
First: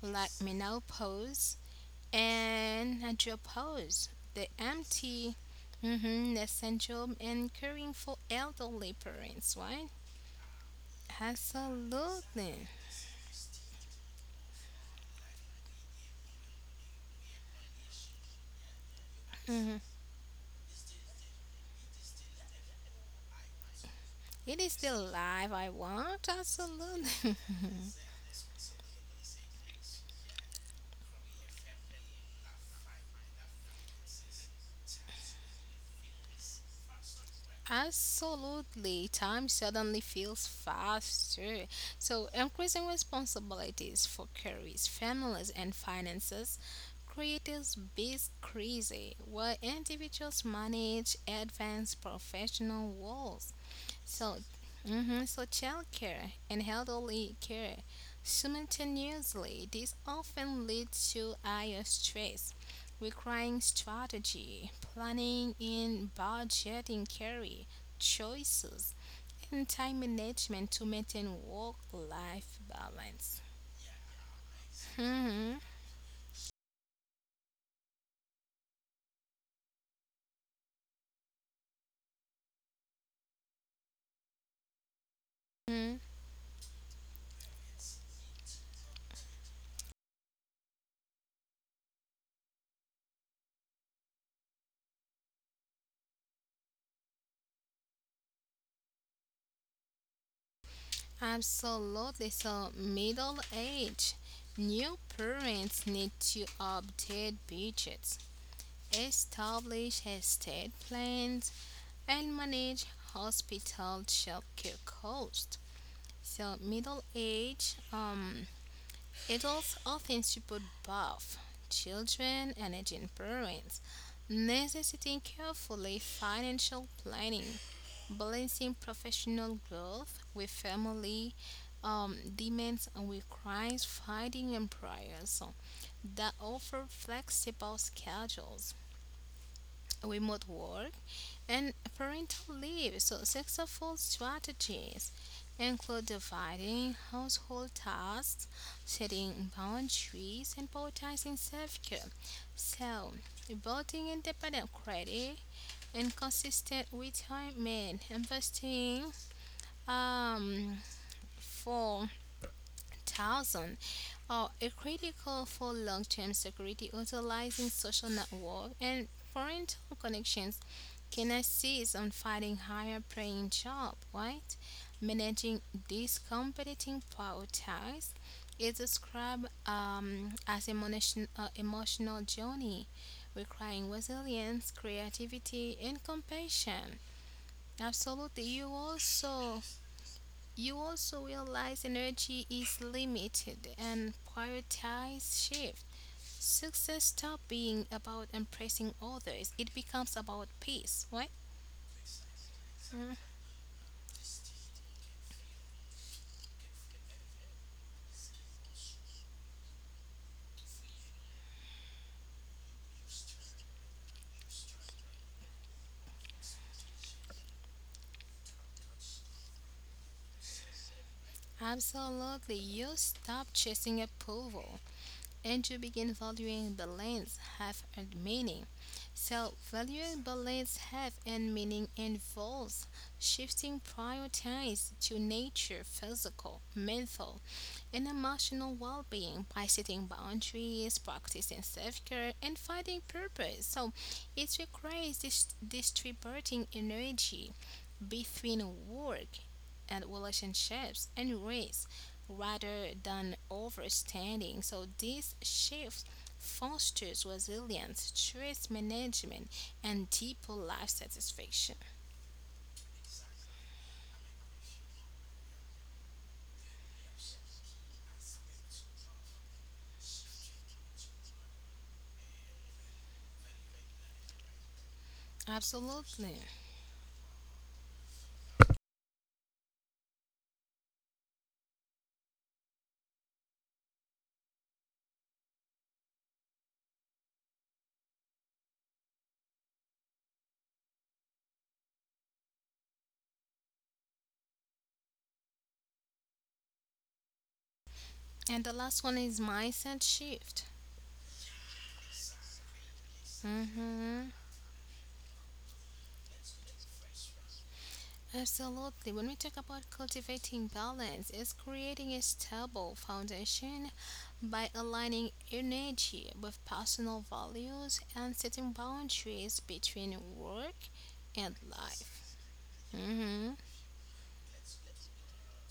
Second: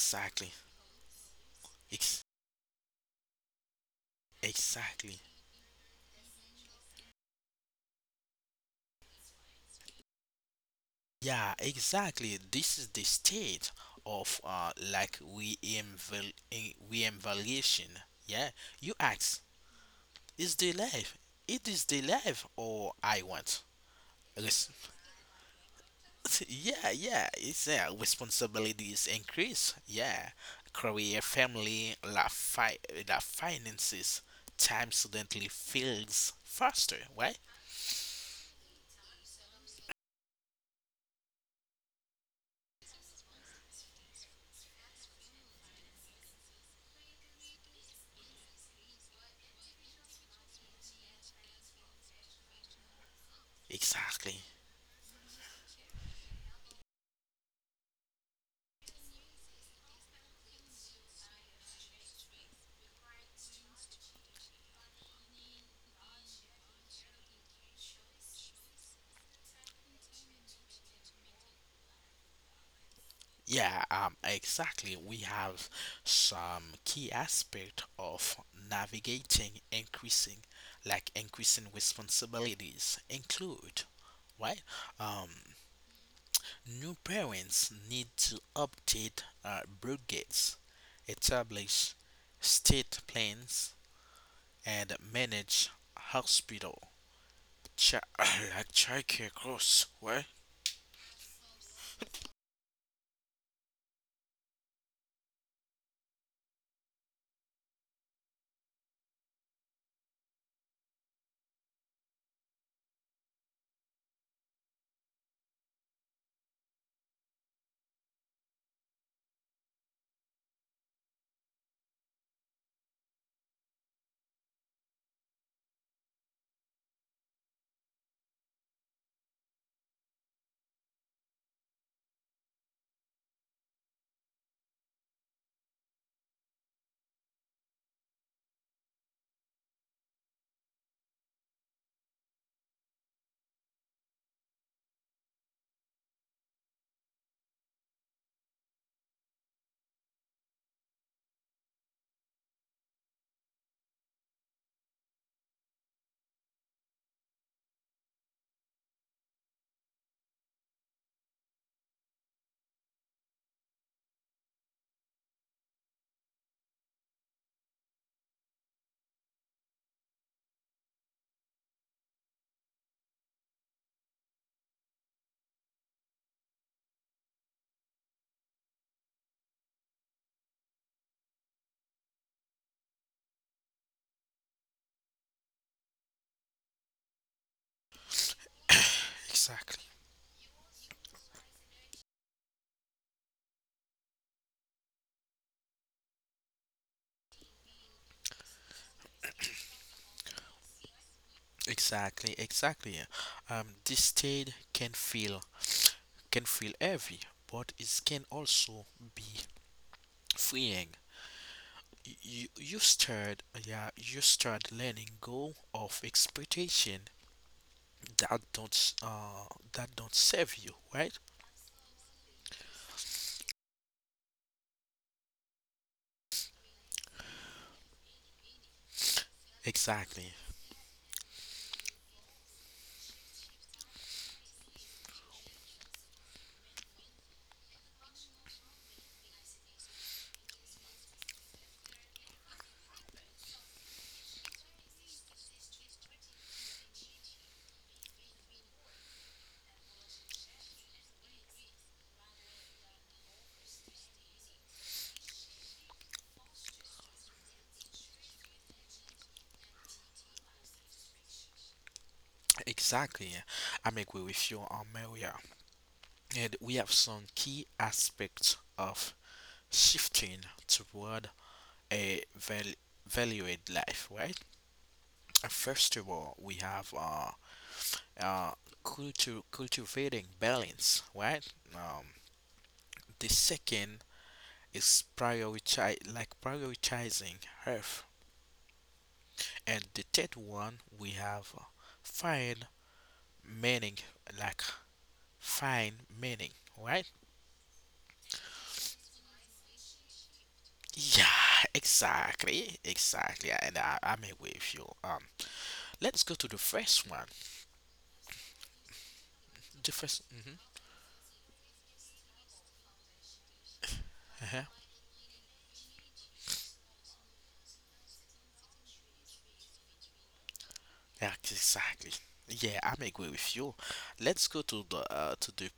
Speaker 2: like menopause
Speaker 1: Ex-
Speaker 2: and andropause, the
Speaker 1: exactly.
Speaker 2: empty mm-hmm, the syndrome and caring for elderly parents, right?
Speaker 1: Yeah, exactly.
Speaker 2: Absolutely.
Speaker 1: This is the state of, reinvaluation. Yeah, you ask,
Speaker 2: Mhm.
Speaker 1: is the life? It is the life or I want.
Speaker 2: It is
Speaker 1: Listen,
Speaker 2: the life I want,
Speaker 1: yeah, yeah,
Speaker 2: absolutely.
Speaker 1: it's yeah. Responsibilities increase. Yeah, career, family, la fi- la finances. Time suddenly feels faster, right?
Speaker 2: Absolutely. Time suddenly feels faster. So, increasing responsibilities for careers, families, and finances creates biz crazy, where individuals manage advanced professional roles so,
Speaker 1: Exactly.
Speaker 2: mm-hmm, so childcare and elderly care simultaneously. This often leads to higher stress, requiring strategy, planning, and budgeting carry choices and time management to maintain work-life balance.
Speaker 1: Yeah, exactly. We
Speaker 2: Hmm.
Speaker 1: have some key aspect of navigating increasing responsibilities include, right? Um,
Speaker 2: Mhm.
Speaker 1: New parents need to update, budgets, establish state plans, and manage hospital like childcare costs. What?
Speaker 2: Absolutely. So, middle age, new parents need to update budgets, establish estate plans, and manage hospital childcare costs. So, middle age adults often support both children and aging parents, necessitating carefully financial planning, balancing professional growth with family demands and requires fighting employers so, that offer flexible schedules remote work, and parental leave. So, successful strategies include dividing household tasks, setting boundaries, and prioritizing self care. So, building independent credit and consistent retirement, investing um, for thousand are a critical for long-term security. Utilizing social network and parental connections can assist on finding higher paying job, right? Managing these competing power ties is described emotional journey requiring resilience, creativity, and compassion. Absolutely.
Speaker 1: Exactly.
Speaker 2: You also realize energy is limited and prioritize shift. Success stop being about impressing others. It becomes about peace, right?
Speaker 1: Exactly. Exactly.
Speaker 2: Mm.
Speaker 1: This state can feel heavy, but it can also be freeing. You start, yeah, you start letting go of expectation that don't, that don't serve you, right?
Speaker 2: Absolutely. You stop chasing approval. And to begin valuing the lands have and meaning. So, valuing the
Speaker 1: Exactly.
Speaker 2: lands have and meaning involves shifting priorities to nature, physical, mental, and emotional well being by setting boundaries, practicing self care, and finding purpose. So, it requires distributing energy between work and relationships and race rather than overstanding. So this shift fosters resilience, stress management, and deeper life satisfaction.
Speaker 1: Exactly. I'm agree with you on, Maria. And we have some key aspects of shifting toward a valued life, right? First of
Speaker 2: Absolutely.
Speaker 1: all we have uh cultivating balance, right? um the second is, prioritize like prioritizing health. And the third one we have, find meaning, like find meaning, right?
Speaker 2: And the last one is mindset shift.
Speaker 1: Yeah, exactly, exactly. And I'm
Speaker 2: Mhm.
Speaker 1: agree with you. Let's go to the first one.
Speaker 2: Absolutely. When we talk about
Speaker 1: The 1st. Mm-hmm.
Speaker 2: cultivating balance, it's creating a stable foundation by
Speaker 1: Uh-huh.
Speaker 2: aligning energy with personal values and setting boundaries between work
Speaker 1: Yeah,
Speaker 2: and
Speaker 1: exactly.
Speaker 2: life.
Speaker 1: Yeah, I'm agree with
Speaker 2: Hmm.
Speaker 1: you. Let's go to the,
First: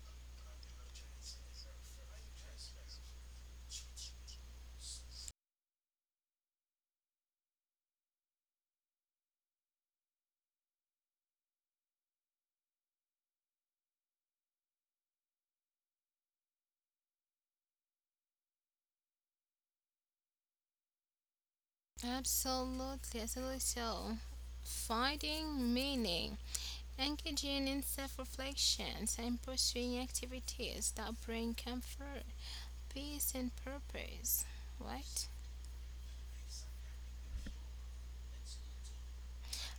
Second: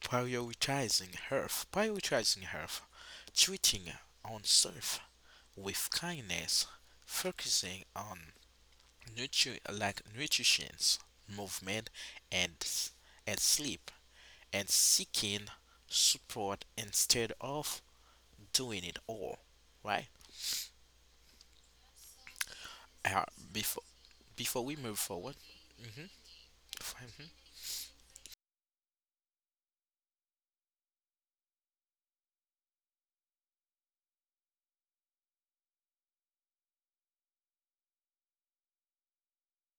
Speaker 1: prioritizing health, treating on self with kindness, focusing on nutrition, movement, and sleep. And seeking support instead of doing it all, right?
Speaker 2: Absolutely,
Speaker 1: Uh,
Speaker 2: absolutely
Speaker 1: before
Speaker 2: so.
Speaker 1: Before we move forward.
Speaker 2: Finding
Speaker 1: hmm
Speaker 2: meaning, engaging in self reflections, and pursuing activities that bring comfort, peace, and purpose. Right?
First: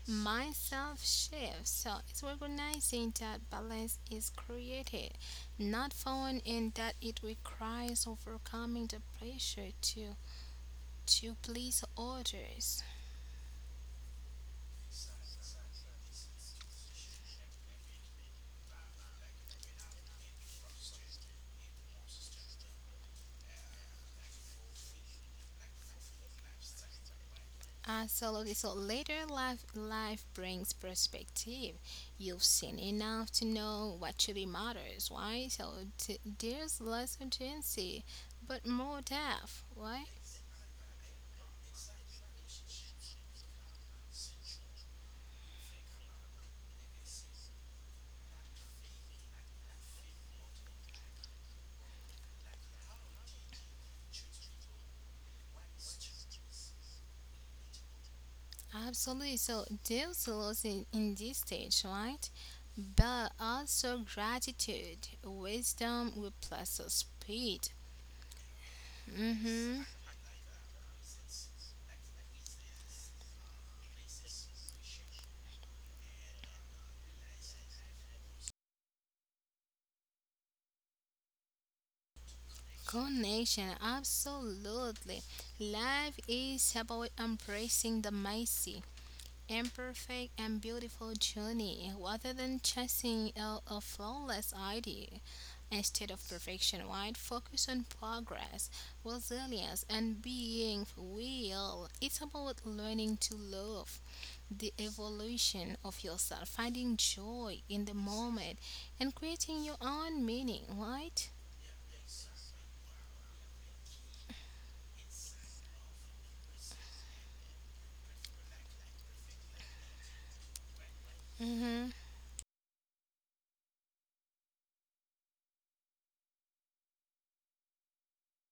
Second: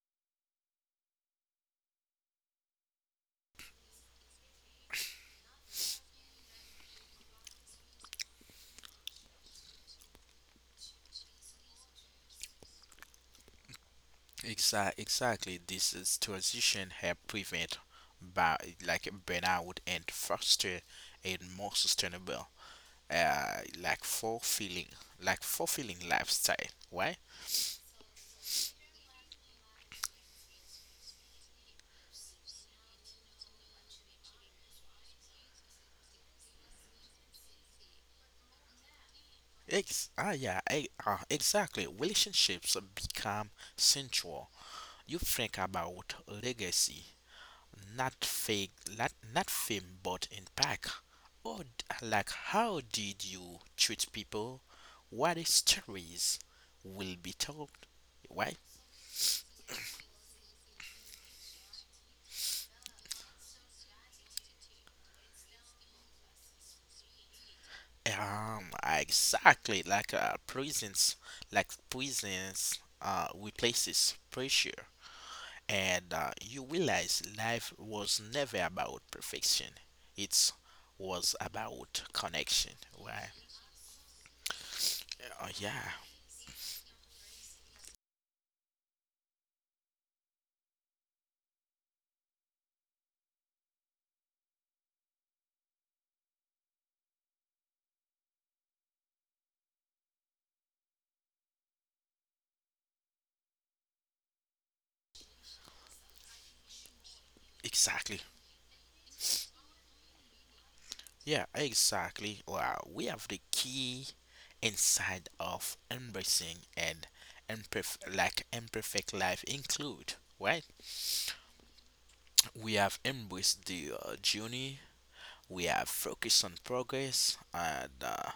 Speaker 2: Myself shifts. So it's recognizing that balance is created, not falling in that it requires overcoming the pressure to please others.
Speaker 1: Exactly. This is transition help prevent by, like, burnout and foster a more sustainable, fulfilling, lifestyle, right?
Speaker 2: Absolutely. So later life brings perspective. You've seen enough to know what truly matters, right? So there's less urgency, but more depth, right?
Speaker 1: Yeah, exactly. Relationships become central. You think about legacy. Not fake, not fame, but impact. Or like, how did you treat people? What stories will be told? Why?
Speaker 2: Absolutely. So there's a loss in this stage, right? But also gratitude, wisdom replaces speed. Mm-hmm.
Speaker 1: Exactly, like, prisons, replaces pressure, and, you realize life was never about perfection. It was about connection. Why?
Speaker 2: Connection, absolutely.
Speaker 1: Yeah,
Speaker 2: Life is about embracing the messy, imperfect, and beautiful journey rather than chasing a flawless ideal. Instead of perfection, right? Focus on progress, resilience, and being real. It's about learning to love the evolution of yourself, finding joy in the
Speaker 1: exactly.
Speaker 2: moment, and creating your own meaning, right?
Speaker 1: Yeah, exactly. Wow, we have the key inside of embracing and imperfect life include, right?
Speaker 2: Mm-hmm.
Speaker 1: We have embraced the, journey. We have focused on progress, and,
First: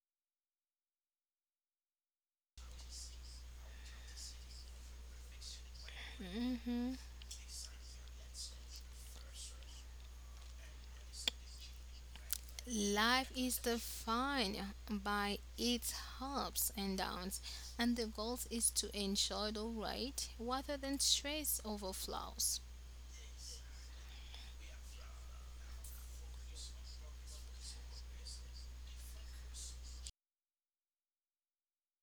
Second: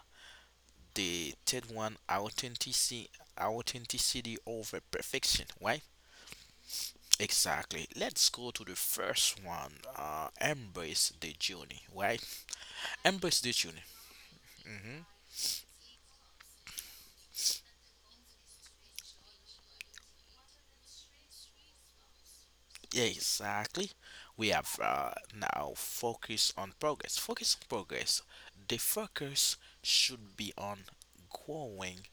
Speaker 1: the third one, authenticity, over perfection, right?
Speaker 2: Mm-hmm.
Speaker 1: Exactly. Let's go to the first one. Embrace the journey, right?
Speaker 2: Life
Speaker 1: Embrace the
Speaker 2: is
Speaker 1: journey.
Speaker 2: defined
Speaker 1: Mhm.
Speaker 2: by its ups and downs, and the goal is to enjoy the ride rather than stress over flaws.
Speaker 1: Yeah, exactly. We have, now focus on progress. Focus on progress. The focus should be on growing,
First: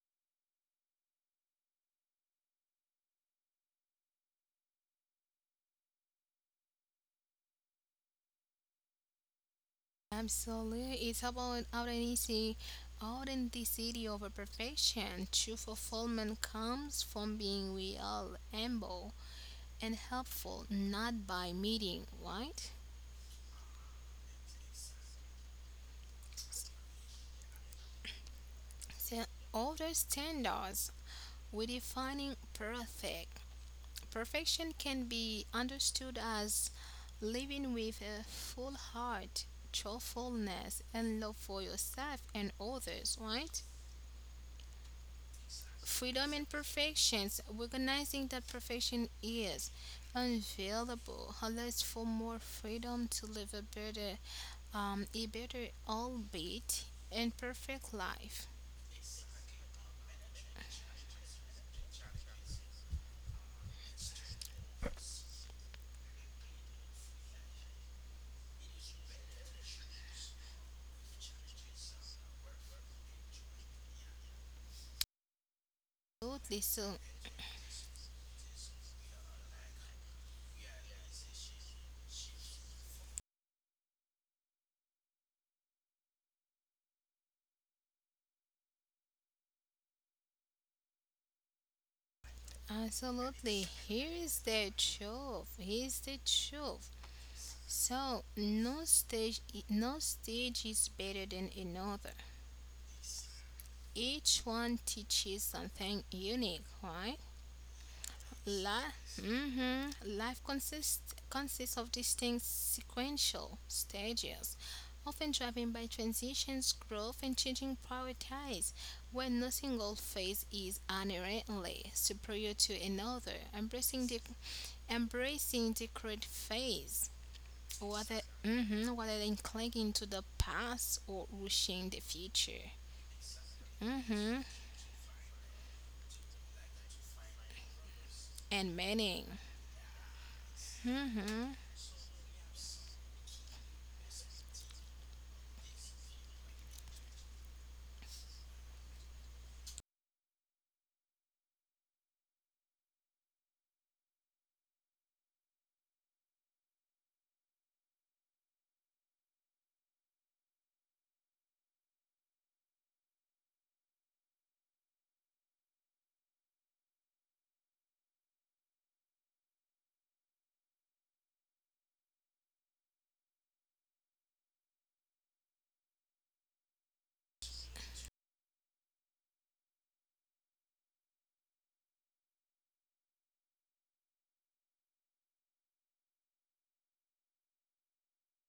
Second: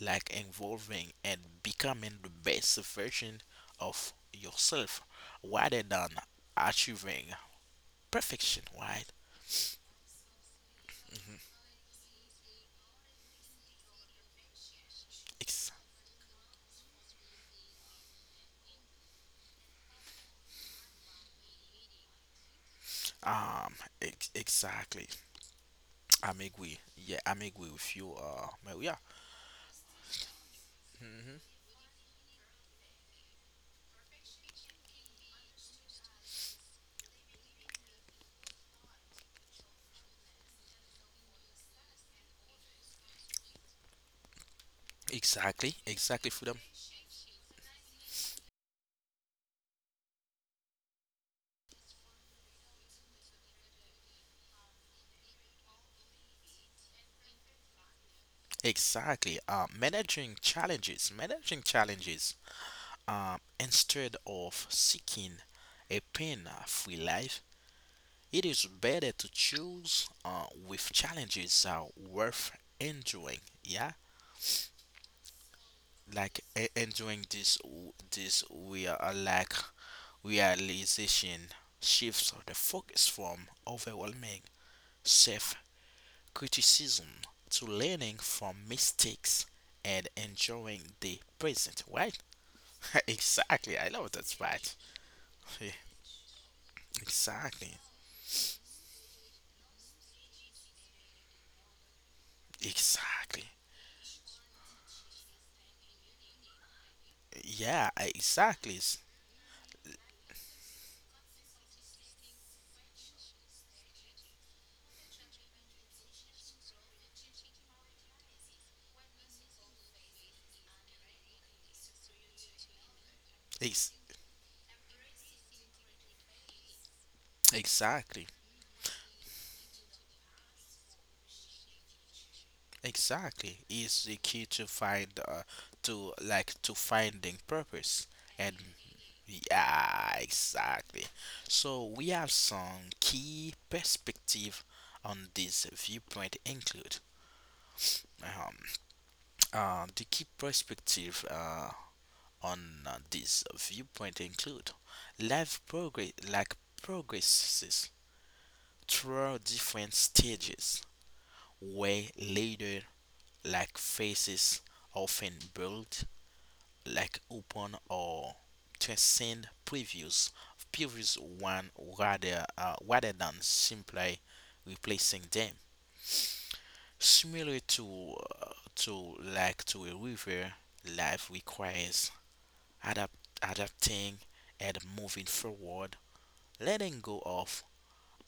Speaker 1: like involving and becoming the best version of yourself, rather than achieving perfection. Right?
Speaker 2: Absolutely. It's about authenticity over perfection. True
Speaker 1: Ex-
Speaker 2: fulfillment comes from being real, humble, and helpful, not by meeting, right?
Speaker 1: um. Exactly. I'm agree. Yeah, I'm agree with you, Maria.
Speaker 2: So older standards
Speaker 1: hmm
Speaker 2: we defining perfect. Perfection can be understood as living with a full heart, truthfulness, and love for yourself and others, right?
Speaker 1: Exactly.
Speaker 2: Freedom
Speaker 1: Exactly.
Speaker 2: and
Speaker 1: Freedom.
Speaker 2: perfections, recognizing that perfection is unavailable, allows for more freedom to live a better, albeit imperfect life.
Speaker 1: Exactly. Managing challenges. Instead of seeking a pain-free life, it is better to choose, with challenges are worth enjoying. Yeah, like
Speaker 2: Absolutely, so
Speaker 1: enjoying this. This we are like realization shifts the focus from overwhelming self-criticism to learning from mistakes and enjoying the present. Why?
Speaker 2: absolutely.
Speaker 1: Exactly. I
Speaker 2: Here
Speaker 1: love
Speaker 2: is
Speaker 1: that
Speaker 2: the
Speaker 1: fact.
Speaker 2: truth.
Speaker 1: Yeah,
Speaker 2: Here's the truth.
Speaker 1: exactly.
Speaker 2: So no stage, no stage is better than another.
Speaker 1: Exactly.
Speaker 2: Each one teaches something unique, right?
Speaker 1: Yeah, exactly.
Speaker 2: Life consists of distinct sequential stages, often driven by transitions, growth, and changing priorities, where no single phase is inherently superior to another.
Speaker 1: Ex-
Speaker 2: Embracing the current phase,
Speaker 1: exactly.
Speaker 2: rather than clinging to the past or rushing the future.
Speaker 1: Exactly is the
Speaker 2: Hmm.
Speaker 1: key to finding purpose
Speaker 2: And
Speaker 1: and,
Speaker 2: meaning.
Speaker 1: yeah, exactly.
Speaker 2: Hmm.
Speaker 1: So we have some key perspective on this viewpoint include, um, the key perspective. On this viewpoint include life progresses through different stages where later, like, faces often build, like, upon or transcend previous one, rather, than simply replacing them. Similar to, uh, to a river, life requires adapt, adapting, and moving forward, letting go of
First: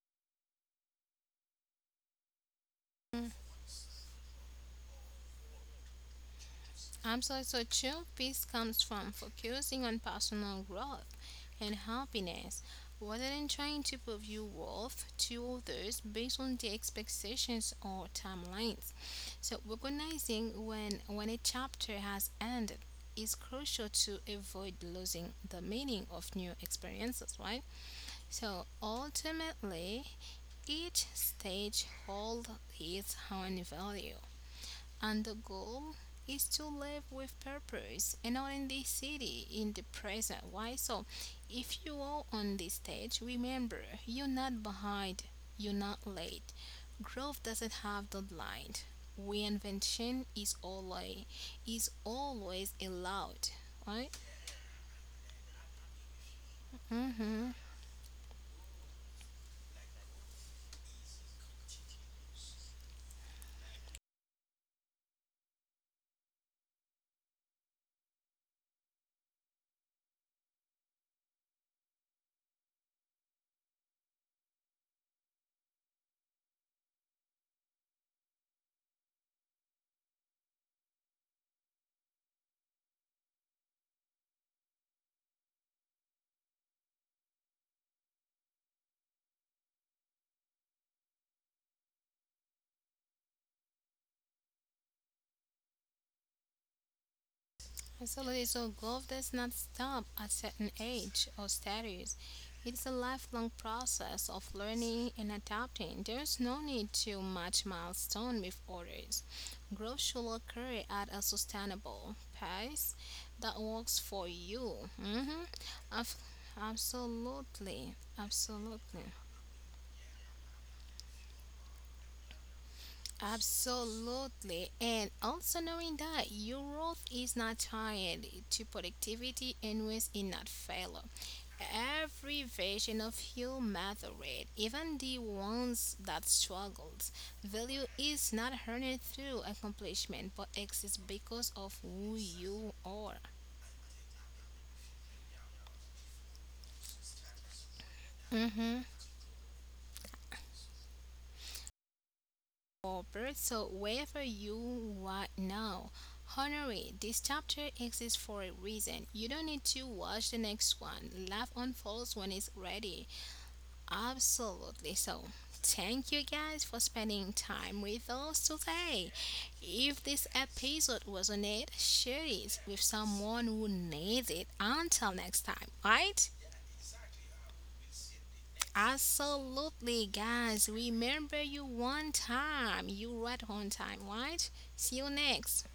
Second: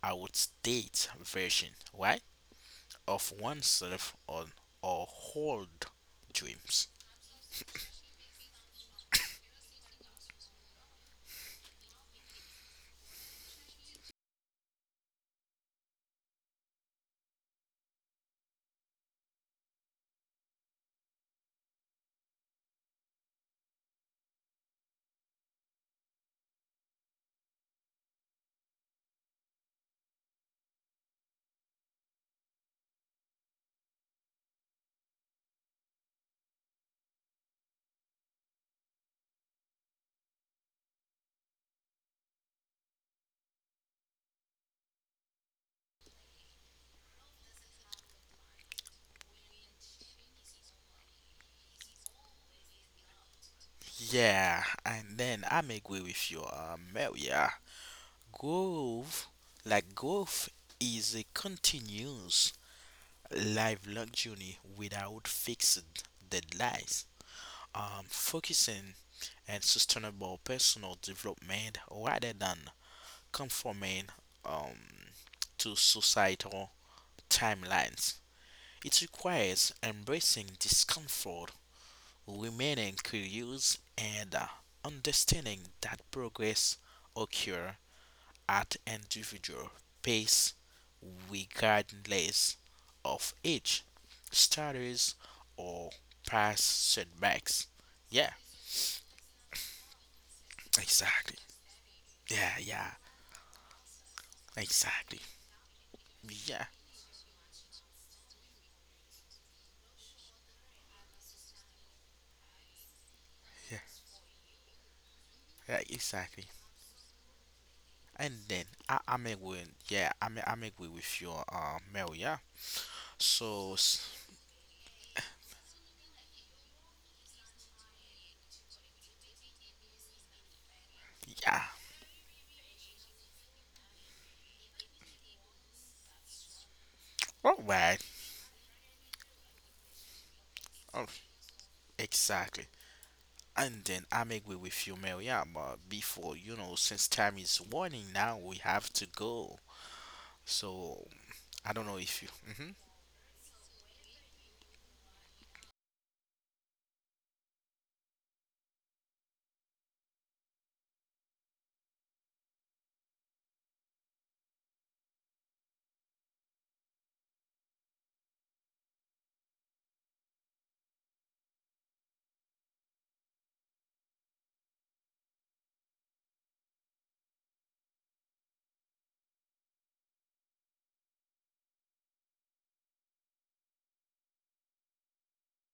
Speaker 1: outdated version, right, of oneself on or old dreams.
Speaker 2: Absolutely. So true peace comes from focusing on personal growth and happiness rather than trying to prove your worth to others based on their expectations or timelines. So recognizing when a chapter has ended is crucial to avoid losing the meaning of new experiences, right? So ultimately each stage holds its own value and the goal is to live with purpose and not in this city, in the present. Why? So, if you are on this stage, remember you're not behind, you're not late. Growth doesn't have deadline. Reinvention is always allowed, right?
Speaker 1: Yeah, and then I'm agree with you,
Speaker 2: Mm-hmm.
Speaker 1: Maria. Growth, like growth, is a continuous lifelong journey without fixed deadlines. Focusing and sustainable personal development rather than conforming, um, to societal timelines. It requires embracing discomfort, remaining curious, and, understanding that progress occurs at individual pace regardless of age, status, or past setbacks. Yeah,
Speaker 2: Absolutely. So growth does not stop at certain age
Speaker 1: exactly.
Speaker 2: or status.
Speaker 1: Yeah,
Speaker 2: It's a
Speaker 1: yeah,
Speaker 2: lifelong process of learning
Speaker 1: exactly.
Speaker 2: and adapting. There's no
Speaker 1: Yeah,
Speaker 2: need to match milestone with others. Growth should occur at a sustainable pace that
Speaker 1: yeah,
Speaker 2: works for you. Hmm.
Speaker 1: yeah, exactly.
Speaker 2: Absolutely.
Speaker 1: And then
Speaker 2: Absolutely.
Speaker 1: I'm agree. Yeah, I'm agree with you, Mel. Yeah. So s-
Speaker 2: Absolutely. And also knowing that your growth is not tied to productivity and was in not failure.
Speaker 1: yeah.
Speaker 2: Every version of you mattered, even the ones that struggled.
Speaker 1: All
Speaker 2: Value
Speaker 1: right.
Speaker 2: is not earned through accomplishment, but exists
Speaker 1: Oh,
Speaker 2: because of who
Speaker 1: exactly.
Speaker 2: you are.
Speaker 1: And then I'm agree with you, Mel. Yeah. But before since time is warning now, we
Speaker 2: Mm-hmm.
Speaker 1: have to go. So I don't know if you. Mhm.
Speaker 2: Harper. So, wherever you are now, honor it. This chapter exists for a reason. You don't need to watch the next one. Life unfolds when it's ready. Absolutely. So, thank you guys for spending time with us today. If this episode was on it, share it with someone who needs it. Until next time, right? Absolutely, guys. Remember you one time. You right on time, right? See you next.